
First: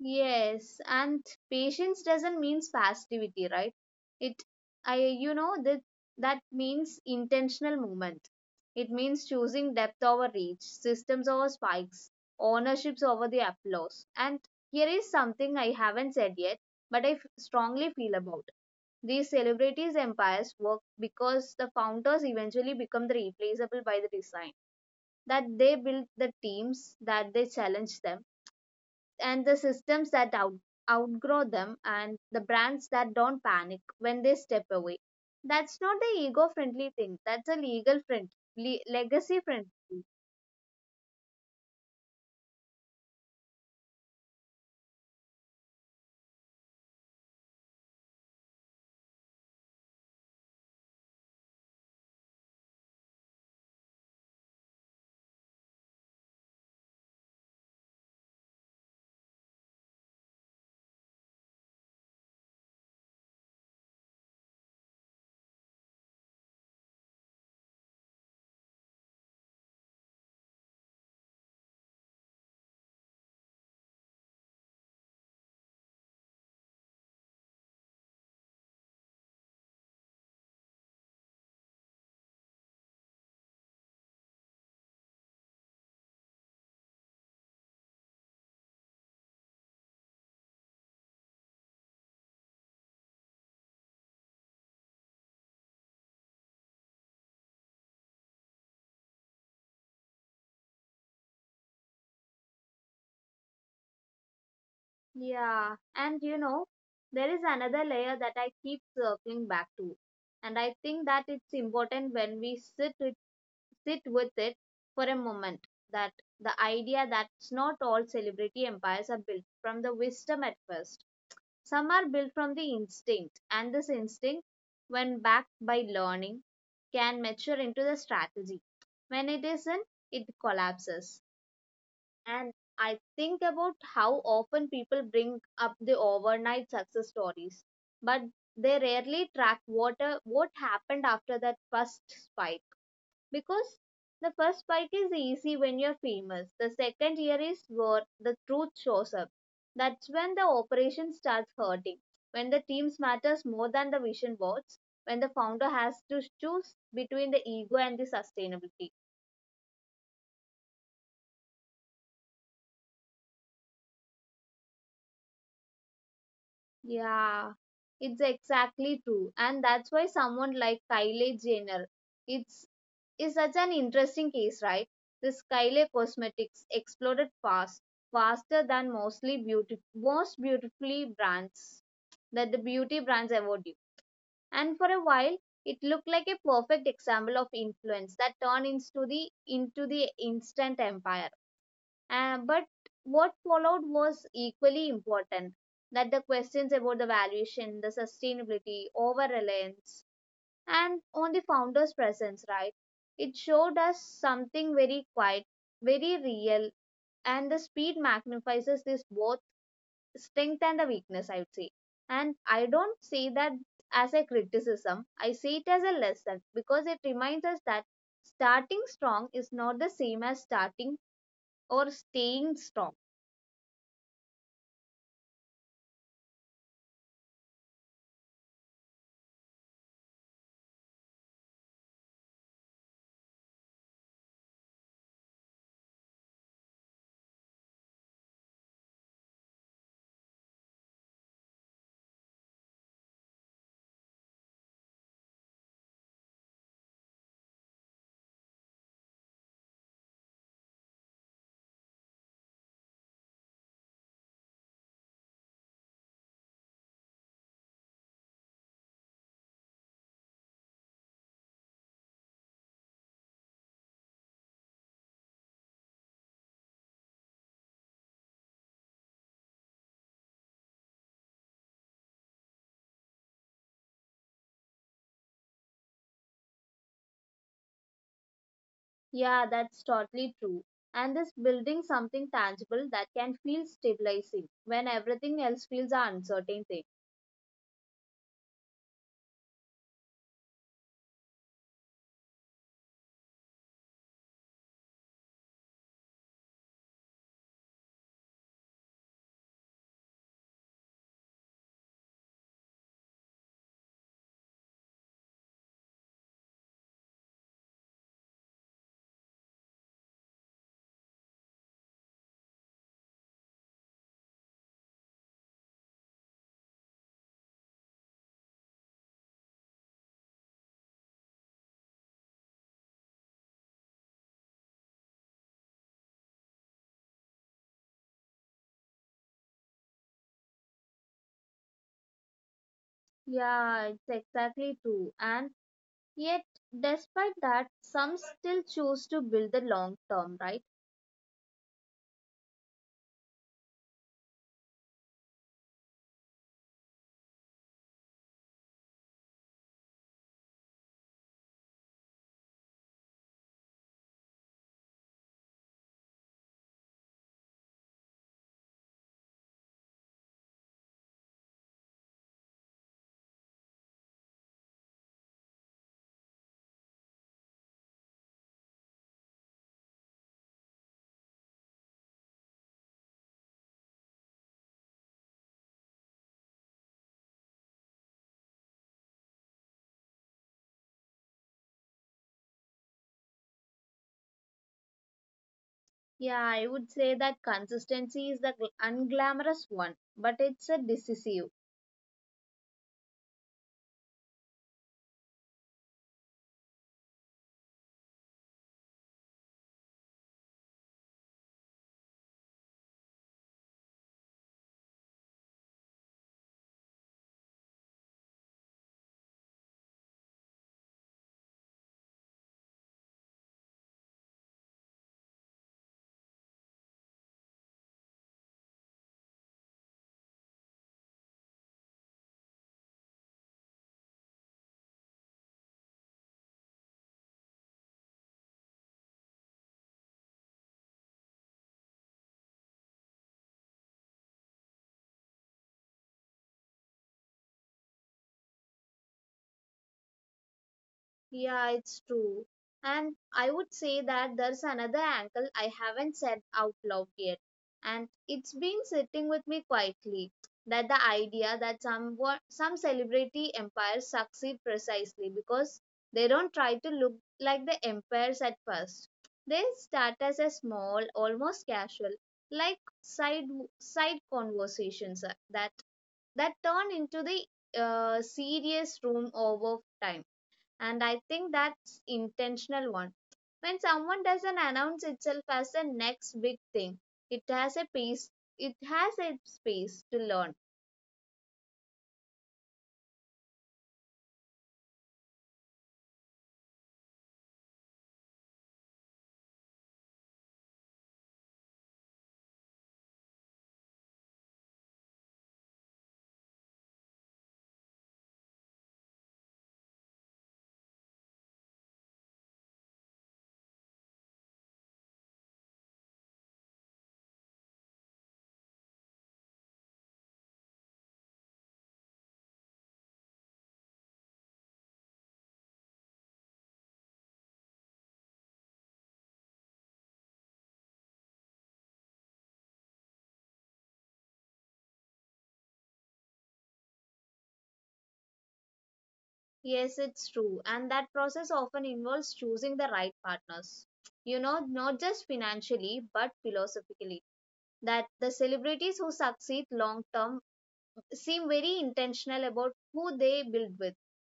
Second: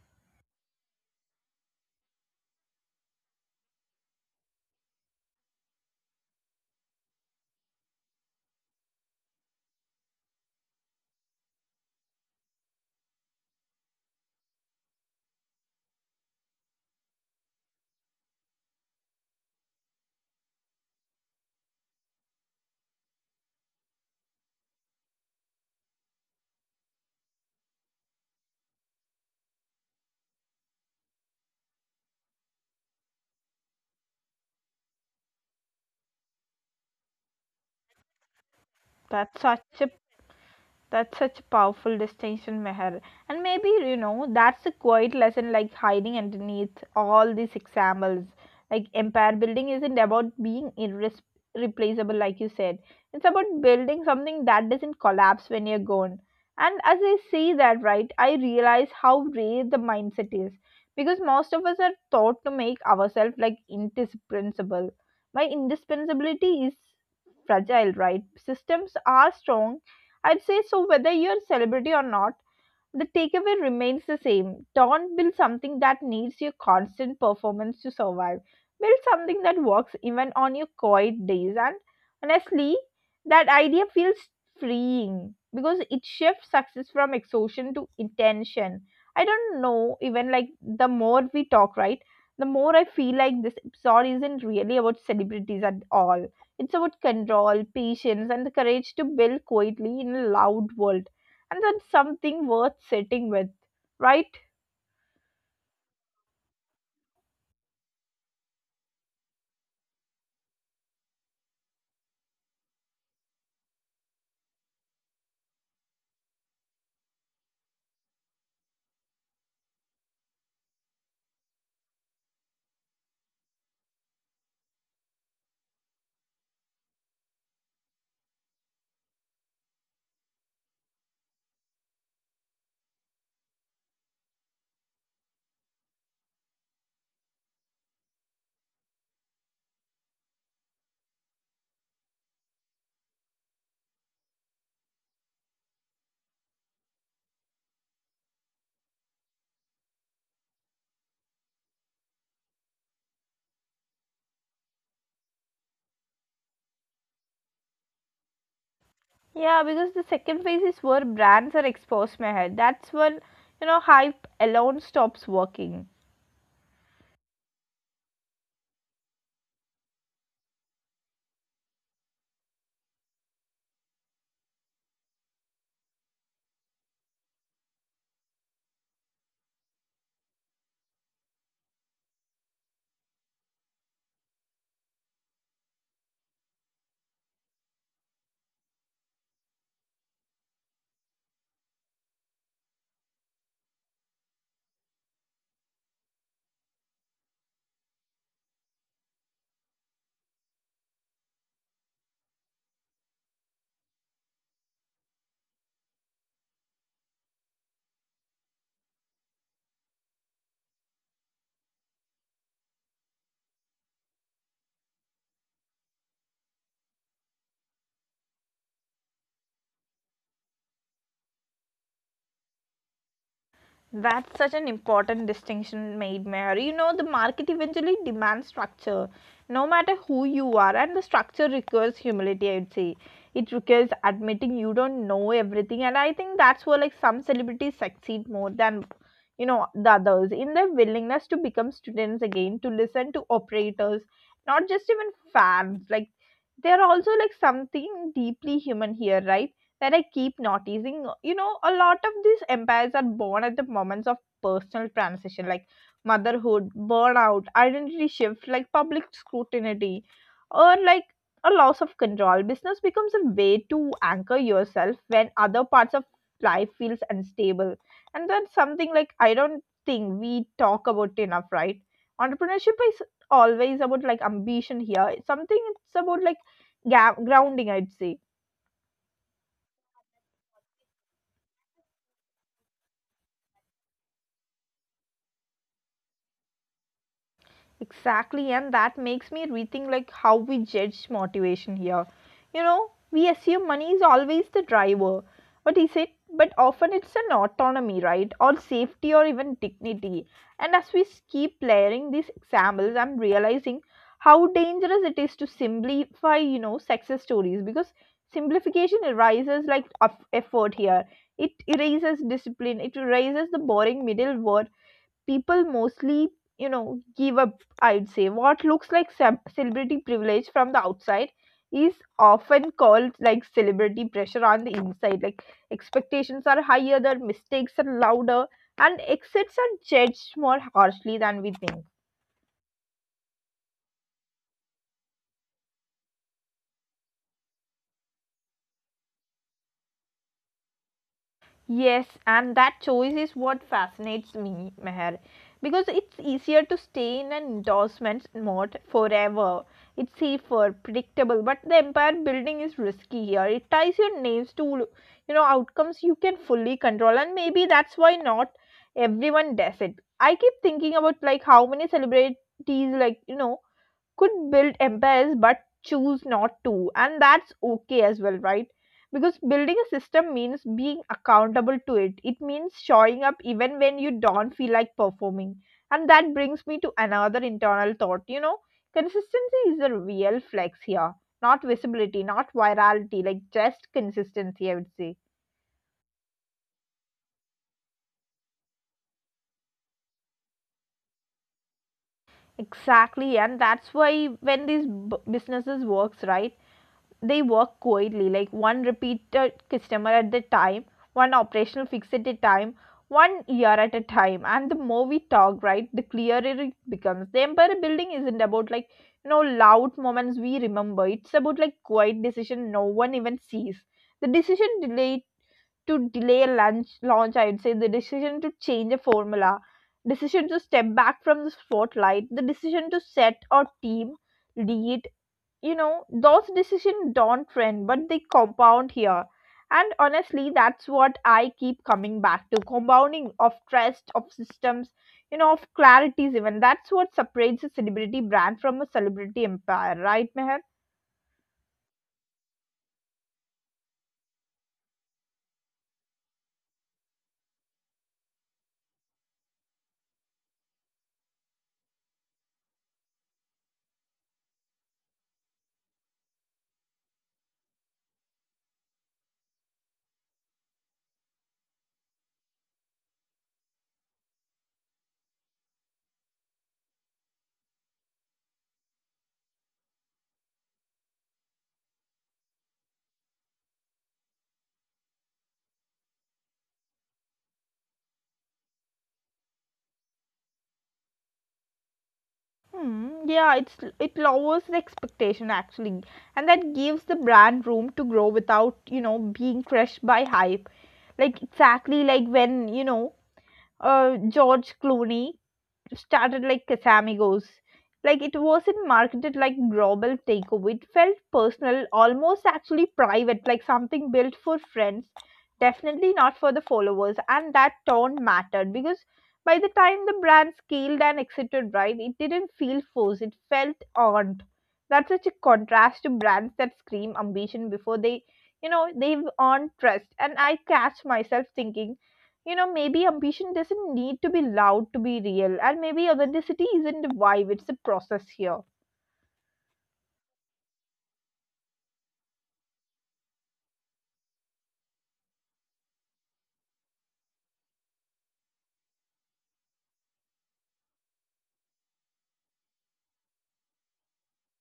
Speaker 2: yes. And patience doesn't means passivity, right? It, I, you know, that That means intentional movement. It means choosing depth over reach, systems over spikes, ownerships over the applause. And here is something I haven't said yet, but I strongly feel about. These celebrities' empires work because the founders eventually become the replaceable by the design that they build the teams that they challenge them and the systems that outgrow them and the brands that don't panic when they step away. That's not the ego friendly thing, that's a legal friendly,
Speaker 1: That's
Speaker 2: legacy friendly.
Speaker 1: such a That's such a powerful distinction, Meher. And maybe, that's a quiet lesson like hiding underneath all these examples. Like empire building isn't about being irreplaceable, like you said. It's about building something that doesn't collapse when you're gone. And as I see that, right, I realize how rare the mindset is. Because most of us are taught to make ourselves like indispensable. My indispensability is fragile, right? Systems are strong, I'd say. So whether you're a celebrity or not, the takeaway remains the same. Don't build something that needs your constant performance to survive. Build something that works even on your quiet days. And honestly, that idea feels freeing because it shifts success from exhaustion to intention. I don't know, even like the more we talk, right? The more I feel like this episode isn't really about celebrities at all. It's about control, patience, and the courage to build quietly in a loud world, and that's something worth sitting with, right?
Speaker 2: Yeah, and you know, there is another layer that I keep circling back to, and I think that it's important when we sit with it for a moment, that the idea that's not all celebrity empires are built from the wisdom at first. Some are built from the instinct, and this instinct, when backed by learning, can mature into the strategy. When it isn't, it collapses. And I think about how often people bring up the overnight success stories, but they rarely track what happened after that first spike. Because the first spike is easy when you're famous, the second year is where the truth shows up. That's when the operation starts hurting, when the teams matters more than the vision boards, when the founder has to choose between the ego and the sustainability.
Speaker 1: Yeah, because the second phase is where brands are exposed. My that's when, hype alone stops working.
Speaker 2: Yeah, it's exactly true, and that's why someone like Kylie Jenner, it's is such an interesting case, right? This Kylie Cosmetics exploded fast, faster than most beautifully brands that the beauty brands award you. And for a while, it looked like a perfect example of influence that turned into the instant empire. But what followed was equally important, that the questions about the valuation, the sustainability, over reliance, and on the founder's presence, right? It showed us something very quiet, very real, and the speed magnifies this both strength and the weakness, I would say. And I don't see that as a criticism, I see it as a lesson because it reminds us that starting strong is not the same as starting or staying strong.
Speaker 1: That's such an important distinction made, Mayor. You know, the market eventually demands structure, no matter who you are, and the structure requires humility, I would say. It requires admitting you don't know everything, and I think that's where like some celebrities succeed more than, the others in their willingness to become students again, to listen to operators, not just even fans. Like they're also like something deeply human here, right? That I keep noticing. You know, a lot of these empires are born at the moments of personal transition, like motherhood, burnout, identity shift, like public scrutiny, or like a loss of control. Business becomes a way to anchor yourself when other parts of life feels unstable. And that's something like I don't think we talk about enough, right? Entrepreneurship is always about like ambition here. It's something it's about like grounding, I'd say.
Speaker 2: Yeah, that's totally true. And this building something tangible that can feel stabilizing when everything else feels an uncertain thing.
Speaker 1: Exactly, and that makes me rethink like how we judge motivation here. You know, we assume money is always the driver, but is it? But often it's an autonomy, right? Or safety, or even dignity. And as we keep layering these examples, I'm realizing how dangerous it is to simplify, success stories because simplification erases like effort here. It erases discipline. It erases the boring middle word people mostly give up. I'd say what looks like celebrity privilege from the outside is often called like celebrity pressure on the inside. Like expectations are higher, their mistakes are louder, and exits are judged more harshly than we think.
Speaker 2: Yeah, it's exactly true. And yet, despite that, some still choose to build the long term, right?
Speaker 1: Yes, and that choice is what fascinates me, Meher, because it's easier to stay in an endorsement mode forever. It's safer, predictable, but the empire building is risky here. It ties your names to, outcomes you can fully control, and maybe that's why not everyone does it. I keep thinking about like how many celebrities, like you know, could build empires but choose not to, and that's okay as well, right? Because building a system means being accountable to it. It means showing up even when you don't feel like performing. And that brings me to another internal thought, you know, consistency is a real flex here, not visibility, not virality, like just consistency, I would say.
Speaker 2: Yeah, I would say that consistency is the unglamorous one, but it's a decisive.
Speaker 1: Exactly, and that's why when these businesses works, right, they work coyly, like one repeated customer at the time, one operational fix at a time, one year at a time. And the more we talk, right, the clearer it becomes. The empire building isn't about like, loud moments we remember. It's about like quiet decision no one even sees. The decision delayed to delay a lunch, launch, I'd say, the decision to change a formula, decision to step back from the spotlight, the decision to set a team lead. You know, those decisions don't trend, but they compound here. And honestly, that's what I keep coming back to: compounding of trust, of systems, of clarities, even. That's what separates a celebrity brand from a celebrity empire, right, Meher?
Speaker 2: Yeah, it's true. And I would say that there's another angle I haven't said out loud yet. And it's been sitting with me quietly that the idea that somewhat, some celebrity empires succeed precisely because they don't try to look like the empires at first. They start as a small, almost casual, like side conversations that turn into the serious room over time. And I think that's intentional one. When someone doesn't announce itself as the next big thing, it has a pace, it has a space to learn.
Speaker 1: Hmm, yeah, it's it lowers the expectation actually, and that gives the brand room to grow without being crushed by hype. Like exactly like when George Clooney started like Casamigos. Like it wasn't marketed like global takeover. It felt personal, almost actually private, like something built for friends, definitely not for the followers. And that tone mattered because by the time the brand scaled and exited, right, it didn't feel forced. It felt earned. That's such a contrast to brands that scream ambition before they, they've earned trust. And I catch myself thinking, maybe ambition doesn't need to be loud to be real, and maybe authenticity isn't a vibe, it's a process here.
Speaker 2: Yes, it's true, and that process often involves choosing the right partners, you know, not just financially but philosophically, that the celebrities who succeed long term seem very intentional about who they build with.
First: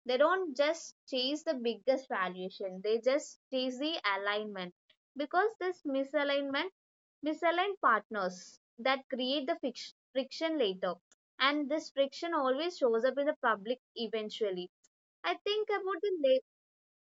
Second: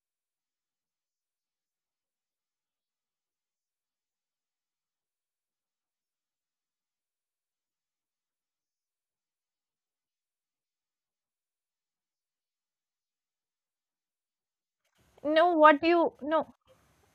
Speaker 2: They don't just chase the biggest valuation, they just chase the alignment. Because this misaligned partners that create the friction later. And this friction always shows up in the public eventually. I
Speaker 1: No,
Speaker 2: think
Speaker 1: what do
Speaker 2: about
Speaker 1: you?
Speaker 2: the late.
Speaker 1: No.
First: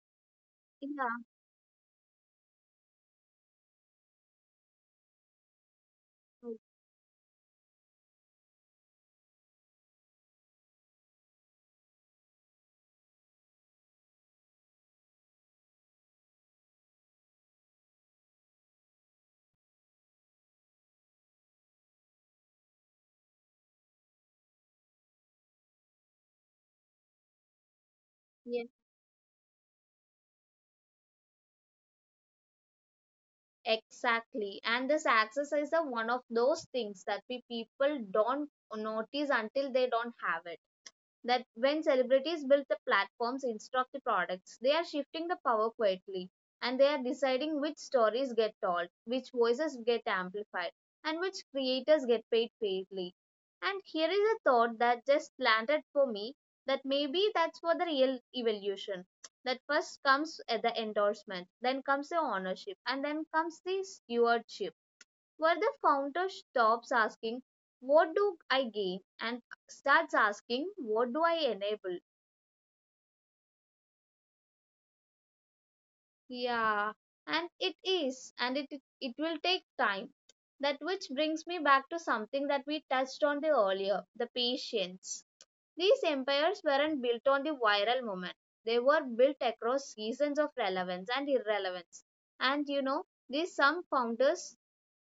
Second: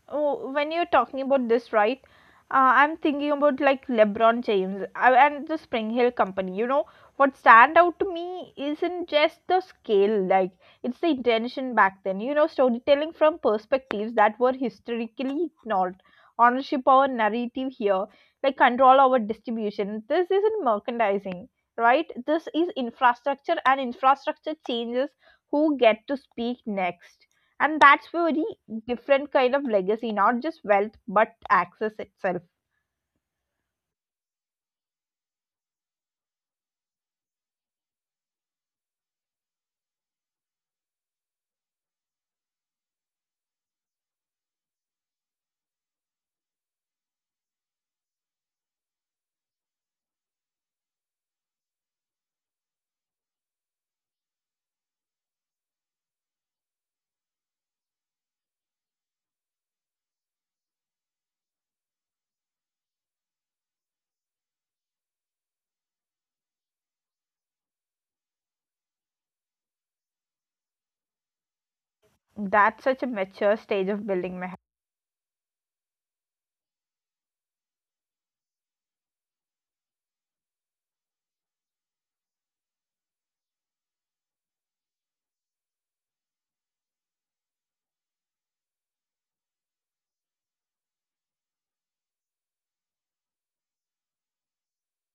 Speaker 1: Oh, when you're talking
Speaker 2: Yeah.
Speaker 1: about this, right? I'm thinking about like LeBron James and the Spring Hill
Speaker 2: Oh,
Speaker 1: Company. You know, what stand out to me isn't just the scale, like it's the intention back then. You know, storytelling from perspectives that were historically ignored, ownership over narrative here, like control over distribution. This isn't merchandising, right? This is infrastructure, and infrastructure changes who get to speak next, and that's very
Speaker 2: yeah.
Speaker 1: different kind of legacy, not just wealth, but access itself.
Speaker 2: Exactly. And this access is the one of those things that we people don't notice until they don't have it. That when celebrities build the platforms instead of the products, they are shifting the power quietly and they are deciding which stories get told, which voices get amplified, and which creators get paid fairly. And here is a thought that just landed for me, that maybe that's for the real evolution. That first comes at the endorsement, then comes the ownership, and then comes the stewardship, where the founder stops asking, "What do I gain?" and starts asking, "What do I enable?"
Speaker 1: That's such a mature stage of building my.
Speaker 2: Yeah, and it is, it will take time. That which brings me back to something that we touched on the earlier, the patience. These empires weren't built on the viral moment, they were built across seasons of relevance and irrelevance. And you know, these some founders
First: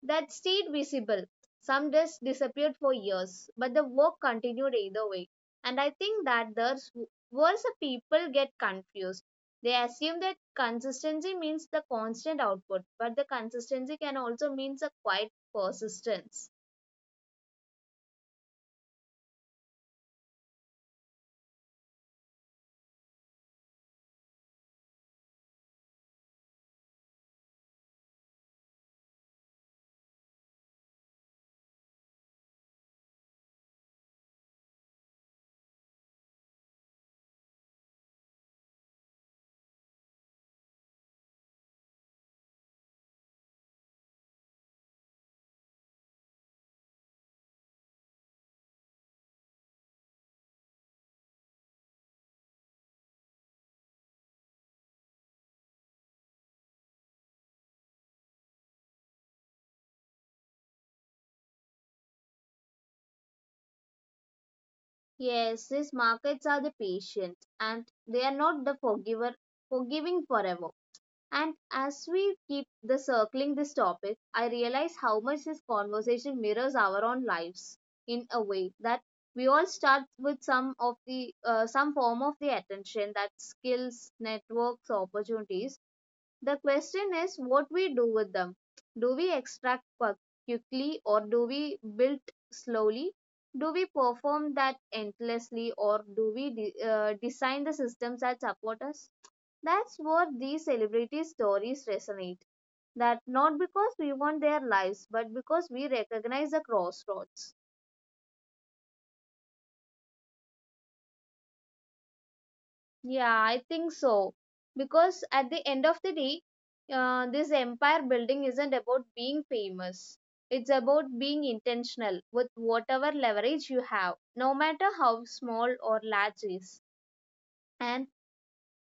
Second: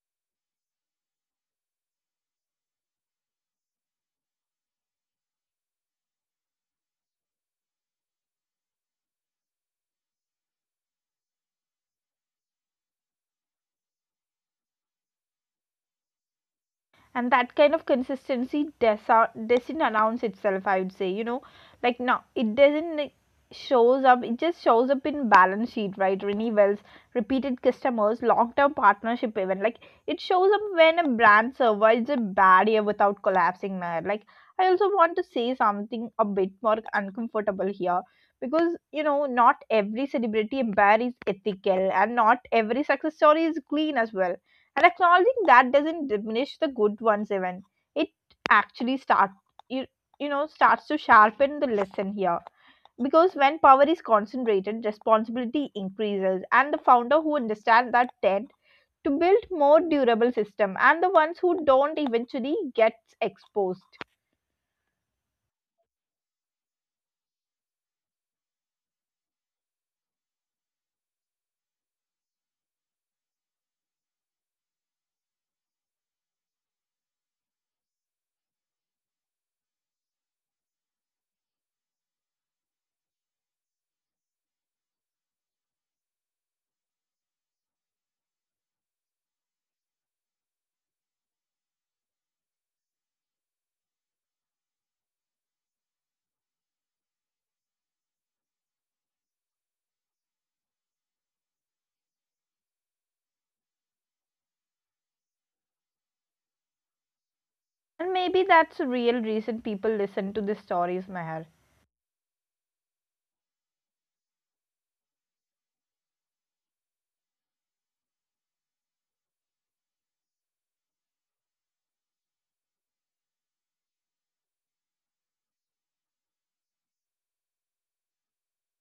Speaker 2: that stayed visible. Some dust disappeared for years, but the work continued either way. And I think that the worse people get confused. They assume that consistency means the constant output, but the consistency can also mean a quiet persistence.
Speaker 1: And that kind of consistency doesn't announce itself, I would say, you know, like now it doesn't like, shows up. It just shows up in balance sheet, right, renewals, repeated customers, long term partnership, even like it shows up when a brand survives a barrier without collapsing, Meher. Like I also want to say something a bit more uncomfortable here, because you know not every celebrity empire is ethical, and not every success story is clean as well. And acknowledging that doesn't diminish the good ones, even it actually start, you, you know, starts to sharpen the lesson here. Because when power is concentrated, responsibility increases, and the founder who understand that tend to build more durable system, and the ones who don't eventually gets exposed.
Speaker 2: Yes, these markets are the patient and they are not the forgiver forgiving forever. And as we keep the circling this topic, I realize how much this conversation mirrors our own lives, in a way that we all start with some of the some form of the attention, that skills, networks, opportunities. The question is what we do with them. Do we quickly, or do we build slowly? Do we perform that endlessly, or do we design the systems that support us? That's what these celebrity stories resonate. That not because we want their lives, but because we recognize the crossroads.
Speaker 1: And maybe that's a real reason people listen to the stories, Meher.
Speaker 2: Yeah, I think so. Because at the end of the day, this empire building isn't about being famous. It's about being intentional with whatever leverage you have, no matter how small or large is. And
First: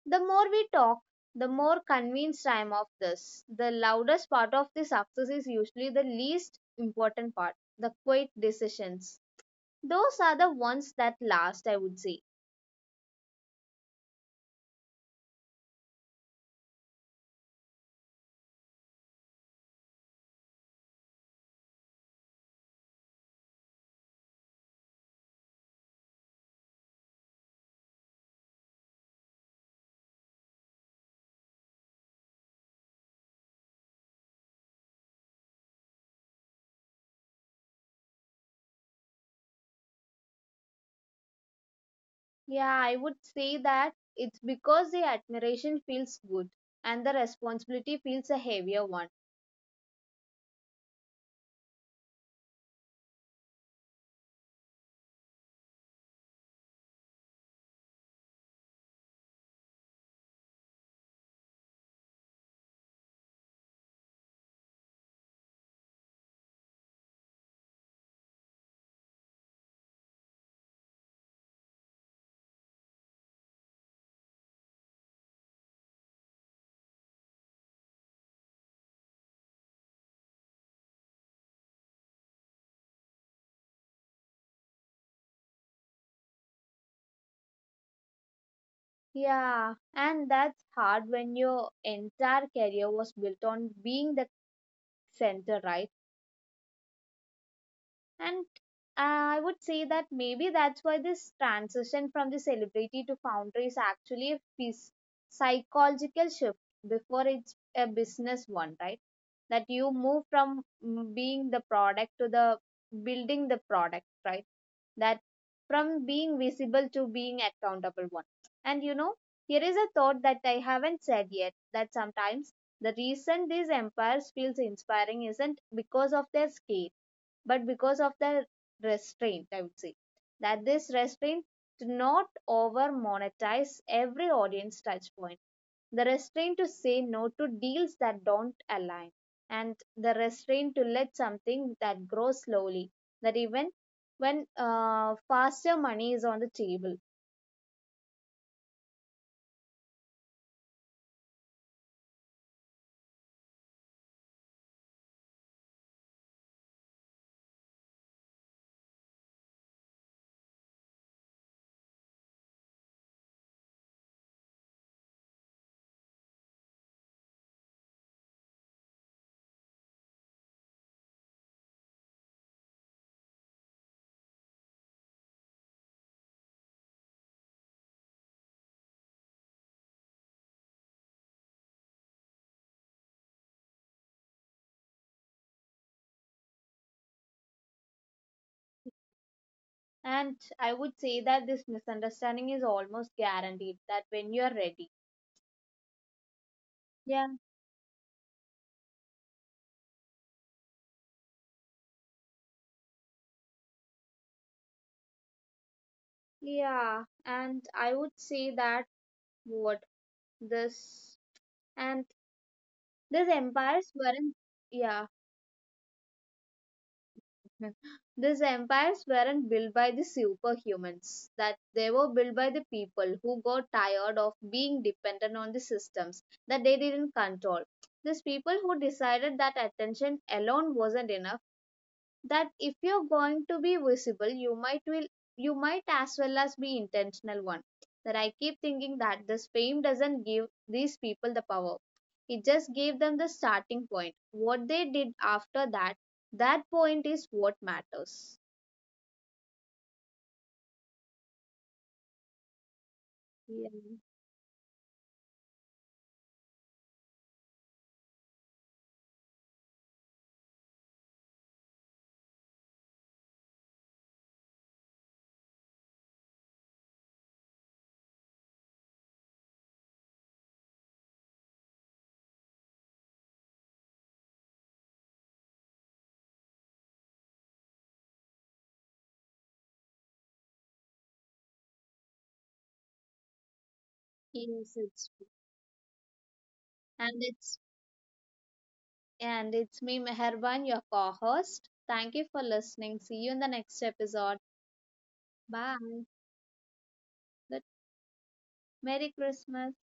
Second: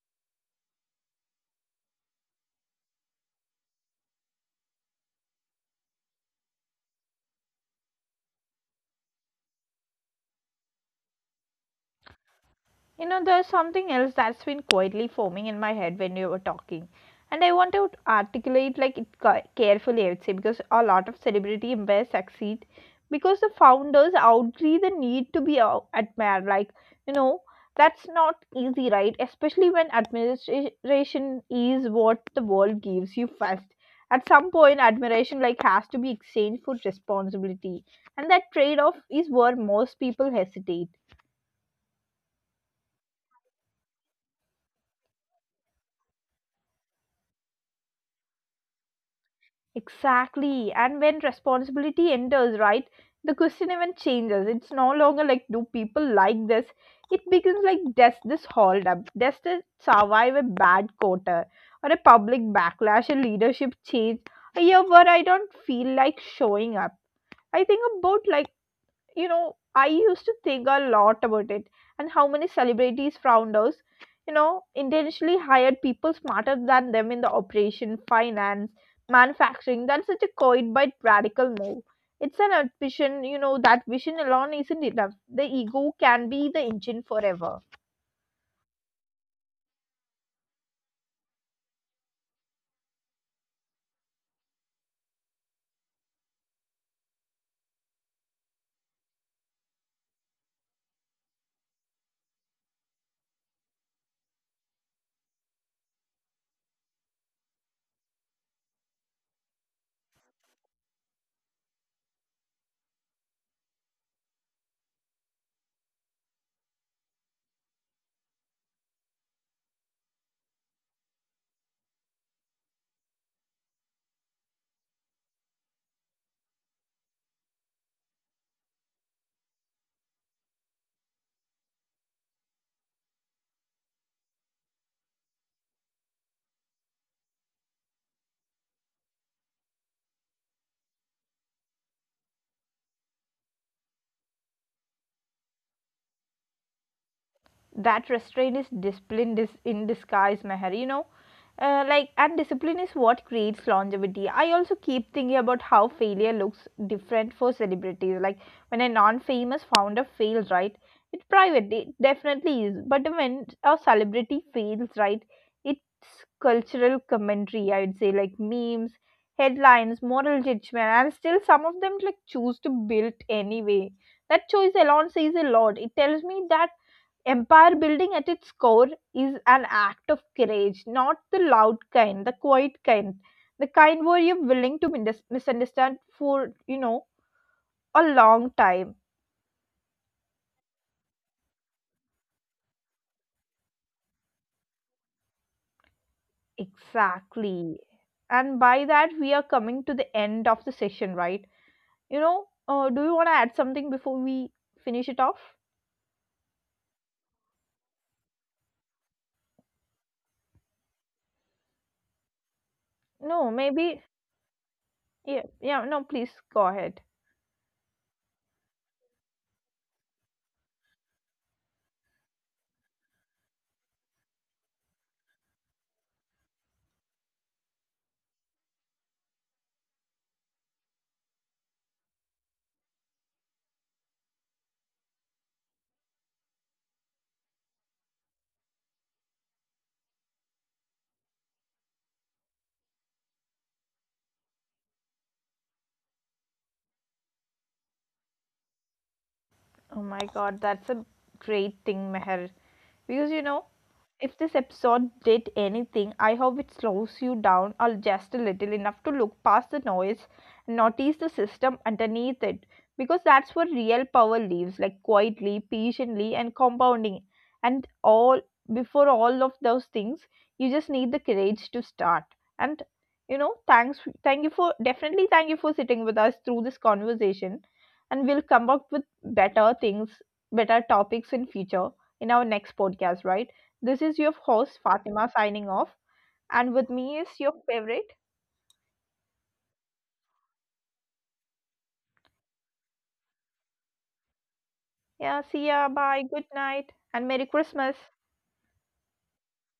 Speaker 2: the more we talk, the more convinced I am of this. The loudest part of the success is usually the least important part, the quiet decisions. Those are the ones that last, I would say.
Speaker 1: You know, there's something else that's been quietly forming in my head when you were talking. And I want to articulate like it carefully, I would say, because a lot of celebrity empires succeed because the founders outgrew the need to be admired. Like, you know, that's not easy, right? Especially when admiration is what the world gives you first. At some point, admiration like has to be exchanged for responsibility, and that trade-off is where most people hesitate.
Speaker 2: Yeah, I would say that it's because the admiration feels good and the responsibility feels a heavier one.
Speaker 1: Exactly. And when responsibility enters, right, the question even changes. It's no longer like, do people like this? It becomes like, does this hold up? Does this survive a bad quarter or a public backlash, a leadership change, a year where I don't feel like showing up? I think about like, I used to think a lot about it, and how many celebrities founders, intentionally hired people smarter than them in the operation, finance, manufacturing. That's such a coin by radical move. It's an ambition, you know, that vision alone isn't enough. The ego can be the engine forever.
Speaker 2: Yeah, and that's hard when your entire career was built on being the center, right? And I would say that maybe that's why this transition from the celebrity to founder is actually a psychological shift before it's a business one, right? That you move from being the product to the building the product, right? That from being visible to being accountable one. And you know, here is a thought that I haven't said yet, that sometimes the reason these empires feels inspiring isn't because of their scale but because of the restraint, I would say. That this restraint to not over monetize every audience touch point, the restraint to say no to deals that don't align, and the restraint to let something that grows slowly, that even when faster money is on the table.
Speaker 1: That restraint is discipline in disguise, Meher. You know, like and discipline is what creates longevity. I also keep thinking about how failure looks different for celebrities. Like when a non-famous founder fails, right, it's private, it definitely is. But when a celebrity fails, right, it's cultural commentary, I would say, like memes, headlines, moral judgment. And still some of them like choose to build anyway. That choice alone says a lot. It tells me that empire building at its core is an act of courage, not the loud kind, the quiet kind, the kind where you're willing to misunderstand for, a long time.
Speaker 2: And I would say that this misunderstanding is almost guaranteed that when you are ready. Yeah,
Speaker 1: Exactly. And by that, we are coming to the end of the session, right? You know, do you want to add something before we finish it off?
Speaker 2: yeah, and I would say that what this and these
Speaker 1: No,
Speaker 2: empires
Speaker 1: maybe.
Speaker 2: weren't yeah
Speaker 1: Yeah, yeah, no, please go ahead.
Speaker 2: these empires weren't built by the superhumans, that they were built by the people who got tired of being dependent on the systems that they didn't control. These people who decided that attention alone wasn't enough, that if you're going to be visible, you might will you might as well as be intentional one. That I keep thinking that this fame doesn't give these people the power, it just gave them the starting point. What they did after that, that point is what matters.
Speaker 1: Oh my god, that's a great thing, Meher. Because you know,
Speaker 2: Yeah.
Speaker 1: if this episode did anything, I hope it slows you down or just a little enough to look past the noise and notice the system underneath it. Because that's where real power lives, like quietly, patiently, and compounding. And all before all of those things, you just need the courage to start. And you know, thank you for definitely thank you for sitting with us through this conversation. And we'll come up with better things, better topics in future in our next podcast, right? This is your
Speaker 2: Yes,
Speaker 1: host
Speaker 2: it's true.
Speaker 1: Fatima signing off, and with
Speaker 2: and
Speaker 1: me is your
Speaker 2: it's
Speaker 1: favorite.
Speaker 2: and it's me, Meherban, your co-host. Thank you for listening. See you in the next episode.
Speaker 1: Yeah, see ya,
Speaker 2: Bye.
Speaker 1: bye, good night, and Merry
Speaker 2: Good-
Speaker 1: Christmas.
Speaker 2: Merry Christmas.